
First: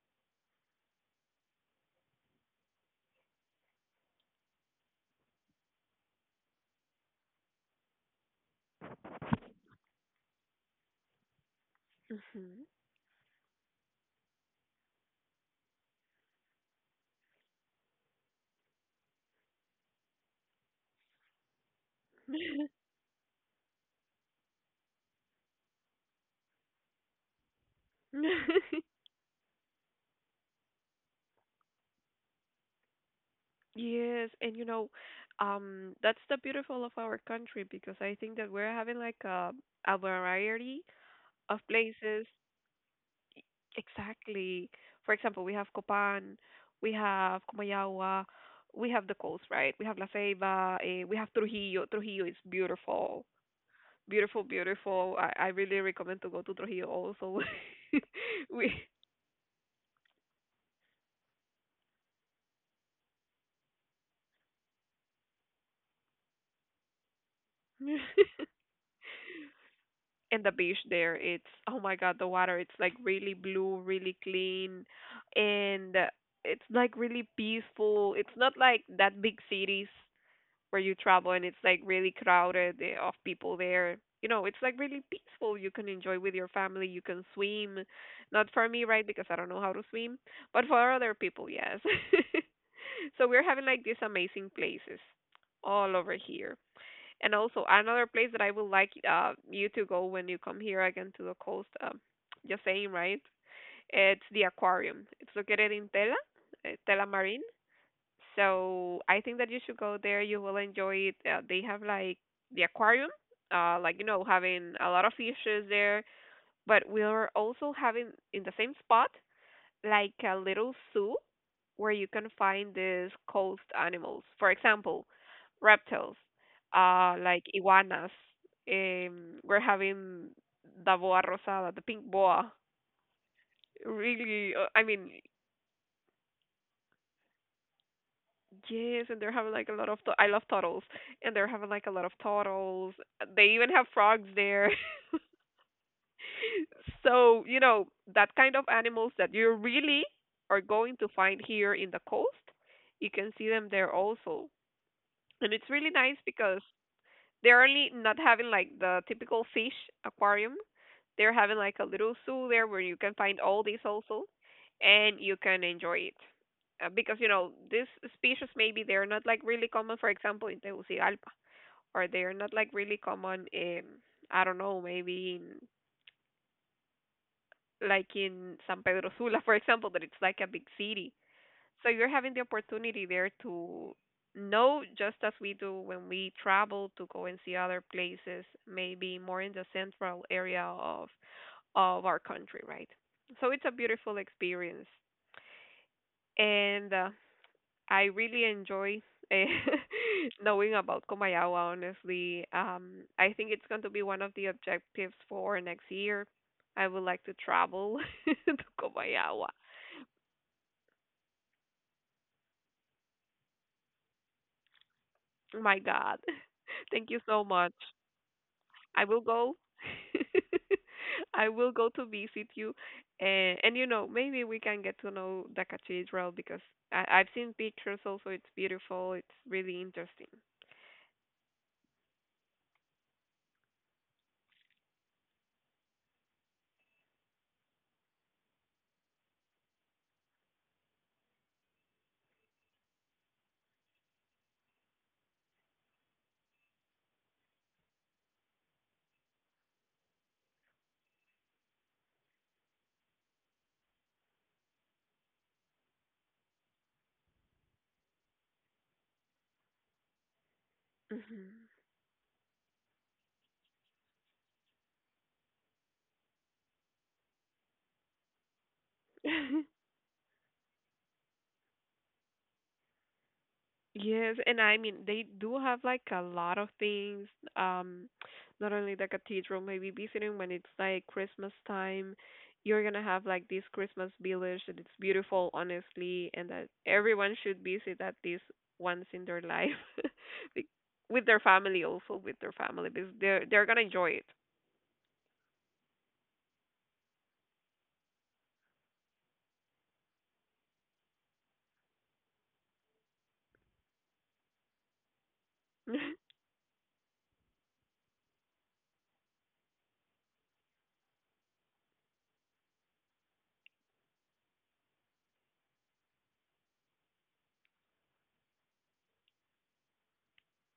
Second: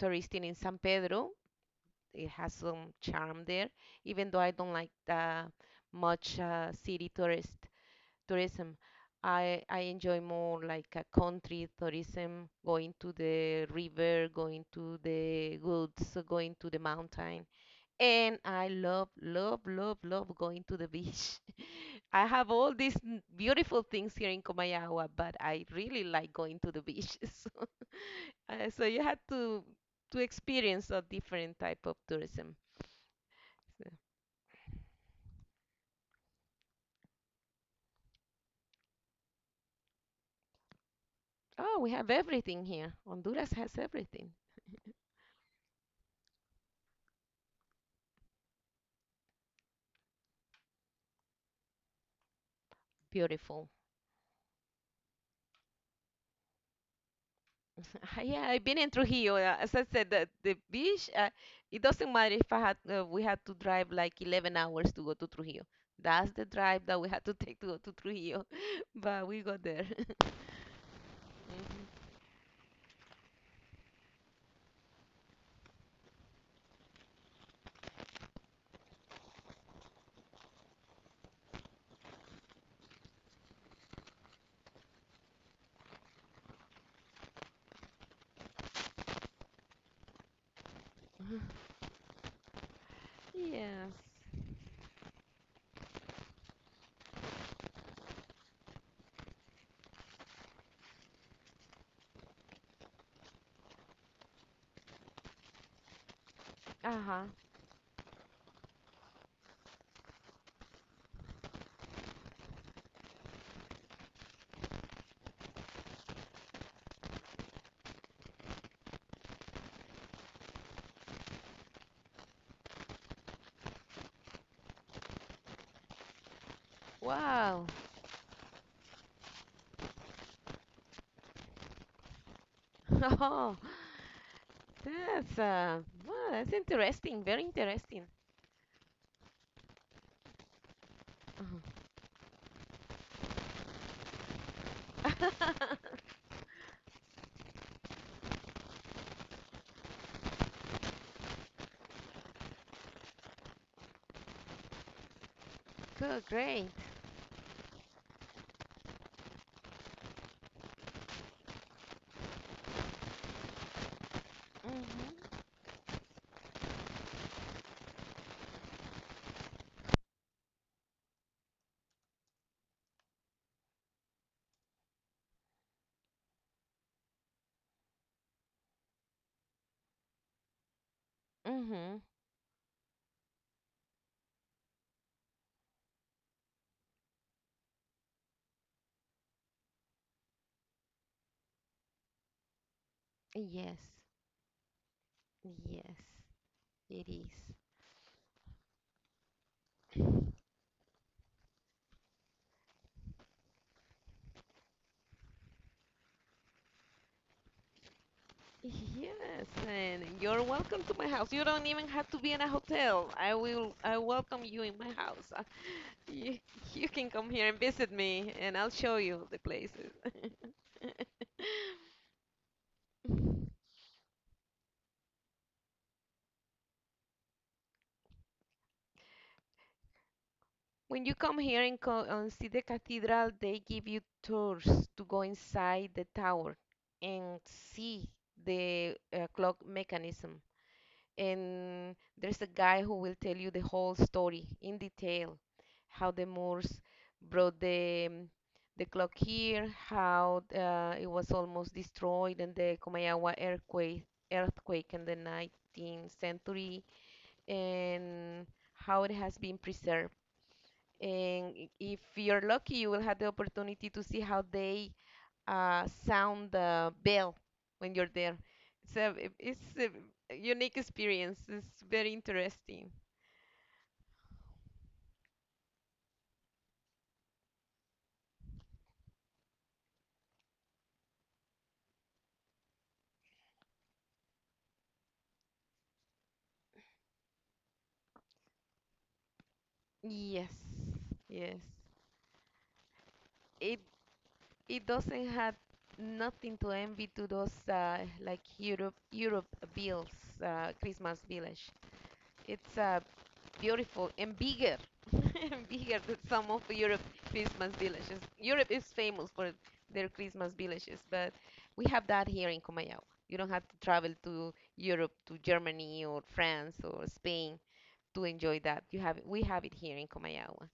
B: touristing in San Pedro, it has some charm there, even though I don't like the much uh, city tourist tourism. I, I enjoy more like a country tourism,
A: Hmm.
B: going to the river, going to the woods, going to the mountain, and I love, love, love, love going to the beach. *laughs* I have all these n- beautiful things here in Comayagua, but I really like going to the beach. *laughs* So, uh,
A: *laughs*
B: so you had to to experience a different type of tourism.
A: Yes, and you know, um, that's the beautiful of our country because I think that we're having like a a variety of
B: Oh, we have
A: places.
B: everything here. Honduras has everything.
A: Exactly. For example, we have Copan, we have Comayagua, we have the coast, right? We have La Ceiba, eh, we have Trujillo. Trujillo is beautiful.
B: Beautiful.
A: Beautiful, beautiful. I, I really recommend to go to Trujillo also.
B: *laughs* Yeah,
A: *laughs*
B: I've
A: We
B: been in Trujillo. uh, As I said, the, the beach, uh, it doesn't matter if I had uh, we had to drive like eleven hours to go to Trujillo. That's the drive that we had to *laughs* take to go to Trujillo,
A: *laughs*
B: *laughs* but we got there.
A: and the beach there, it's oh my
B: Mhm.
A: God, the water, it's like really blue, really clean, and uh, it's like really peaceful. It's not like that big cities where you travel and it's like really crowded eh, of people there. You know, it's like really peaceful. You can enjoy with your family. You can swim. Not for me, right? Because I don't know how to swim. But for other people, yes. *laughs* So we're having like
B: Yes.
A: these amazing places all over here. And also another place that I would like uh, you to go when you come here again to the coast. Um, just saying, right? It's the aquarium. It's located in Tela, eh, Tela
B: Uh-huh.
A: Marine. So I think that you should go there. You will enjoy it. Uh, they have like the aquarium, uh, like you know, having a lot of fishes there. But we are also having in the same spot like a little zoo where you can find these coast animals. For example, reptiles, uh, like
B: Wow.
A: iguanas. Um, we're having the boa rosada, the pink boa.
B: *laughs* Oh,
A: Really, uh, I mean,
B: that's uh, wow, that's interesting. Very interesting.
A: yes, and they're having like a lot of tu- I love turtles, and they're having
B: Uh-huh.
A: like a lot of turtles. They even have frogs there. *laughs*
B: *laughs*
A: So, you know, that kind of animals that you really are going to find here in the coast, you can see them there also. And it's really nice
B: Good,
A: because
B: great.
A: they're only not having like the typical fish aquarium. They're having like a little zoo there where you can find all these also, and you
B: Mm-hmm.
A: can enjoy it. Uh, because you know these species maybe they're not like really common. For example, in Tegucigalpa, or they're not like really common in I don't know maybe in like in San Pedro Sula, *laughs* for example, that it's like a big city so
B: Mm-hmm.
A: you're having the opportunity there to know, just as we do when we travel to go and see other places, maybe more in the central area of of our country, right? So it's a
B: Yes.
A: beautiful experience,
B: Yes,
A: and uh,
B: it is.
A: I really enjoy eh, *laughs* knowing about Comayagua. Honestly, um, I think it's going to be one of the objectives for next year. I would like to travel *laughs* to
B: Yes,
A: Comayagua.
B: and you're welcome to my house. You don't even have to be in a hotel. I will, I welcome you in my house. Uh,
A: Oh my God.
B: You,
A: *laughs*
B: you
A: Thank
B: can
A: you
B: come
A: so
B: here and
A: much.
B: visit me, and I'll show
A: I will
B: you the
A: go.
B: places.
A: *laughs* I will go to visit you, and
B: *laughs*
A: and you know maybe we can get to know the cathedral because I I've seen pictures also. It's beautiful. It's really interesting.
B: When you come here and, co- and see the cathedral, they give you tours to go inside the tower and see the uh, clock mechanism. And there's a guy who will tell you the whole story in detail, how the Moors brought the um, the clock here, how uh, it was almost destroyed in the Comayawa earthquake earthquake in the nineteenth century, and how it has been preserved. And if you're lucky, you will have the opportunity to see how they uh, sound the bell when you're there. So it- it's
A: *laughs*
B: a unique experience. It's very interesting.
A: Yes, and I mean they do have like a lot of things. Um, Not only the cathedral, maybe visiting when it's like Christmas time, you're gonna have like this Christmas village that it's beautiful, honestly, and that everyone should visit at least once in their life, *laughs*
B: Yes,
A: Be- with their
B: yes.
A: family also with their family because they're they're
B: It
A: gonna enjoy
B: it doesn't have nothing to envy to those uh, like Europe Europe bills, uh, Christmas village. It's a beautiful and bigger *laughs*
A: it.
B: bigger than
A: *laughs*
B: some of Europe's Christmas villages. Europe is famous for their Christmas villages, but we have that here in Comayagua. You don't have to travel to Europe, to Germany or France or Spain to enjoy that. You have we have it here in Comayagua.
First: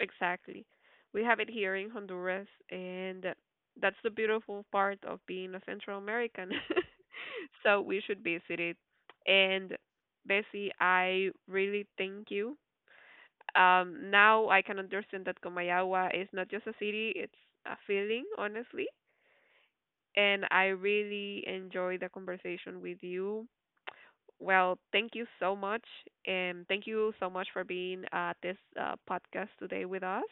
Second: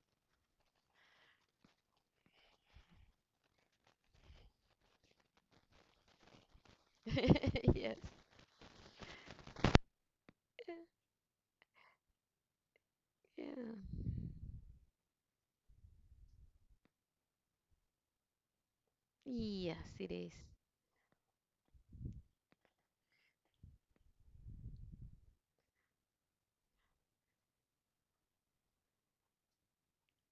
A: Exactly. We have it here in Honduras, and that's the beautiful part of being a Central American. *laughs*
B: *laughs*
A: So
B: Yes.
A: we should visit it. And Bessie, I really thank you.
B: Yeah.
A: Um, now I can understand that Comayagua is not just a city, it's a feeling, honestly.
B: Yes, it is.
A: And I really enjoy the conversation with you. Well, thank you so much, and thank you so much for being at this uh, podcast today with us.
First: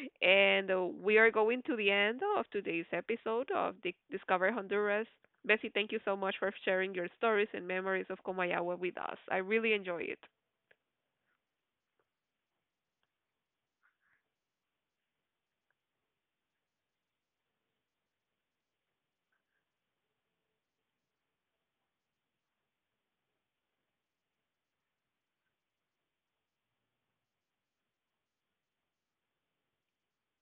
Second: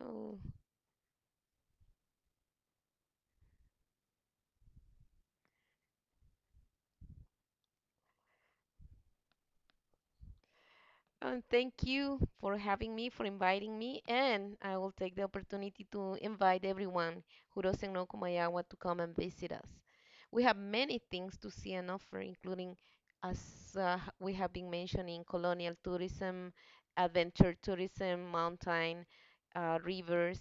B: Oh.
A: And uh, we are going to the end of today's episode of Di- Discover Honduras. Bessie, thank you so much for sharing your stories and memories of Comayagua with us. I really enjoy it.
B: And thank you for having me, for inviting me, and I will take the opportunity to invite everyone who doesn't know Kumayawa to come and visit us. We have many things to see and offer, including, as uh, we have been mentioning, colonial tourism, adventure tourism, mountain, uh, rivers,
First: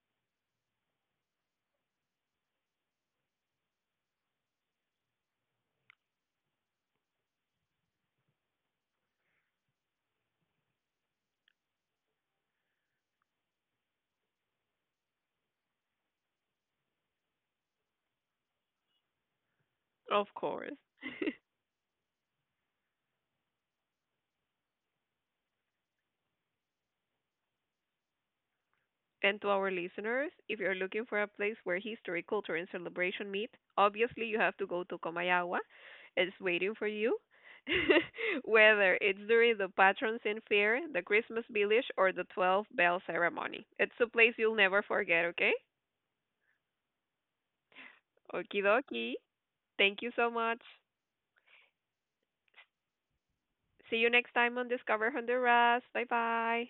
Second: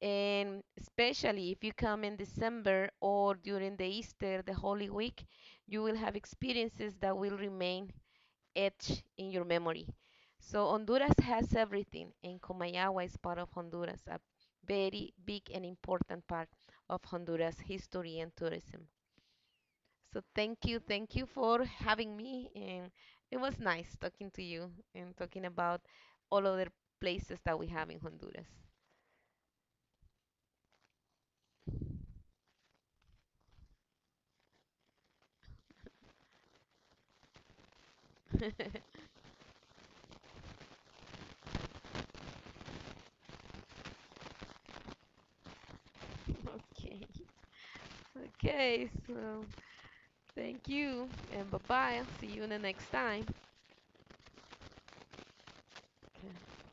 B: and especially if you come in December or during the Easter, the Holy Week, you will have experiences that will remain etched in your memory. So Honduras has everything, and Comayagua is part of Honduras, a very big and important part of Honduras history and tourism. So
A: Of
B: thank
A: course.
B: you, thank you
A: *laughs*
B: for having me, and it was nice talking to you and talking about all other places that we have in Honduras.
A: And to our listeners, if you're looking for a place where history, culture, and celebration meet, obviously you have to go to Comayagua. It's waiting for you. *laughs*
B: *laughs*
A: Whether it's during the Patrons in Fair, the Christmas Village, or the twelve Bell Ceremony, it's a place you'll never forget, okay?
B: Okay.
A: Okie
B: Okay,
A: dokie.
B: so
A: Thank you so much.
B: thank you, and bye bye. See you in the next time.
A: See you next time on Discover Honduras. Bye bye.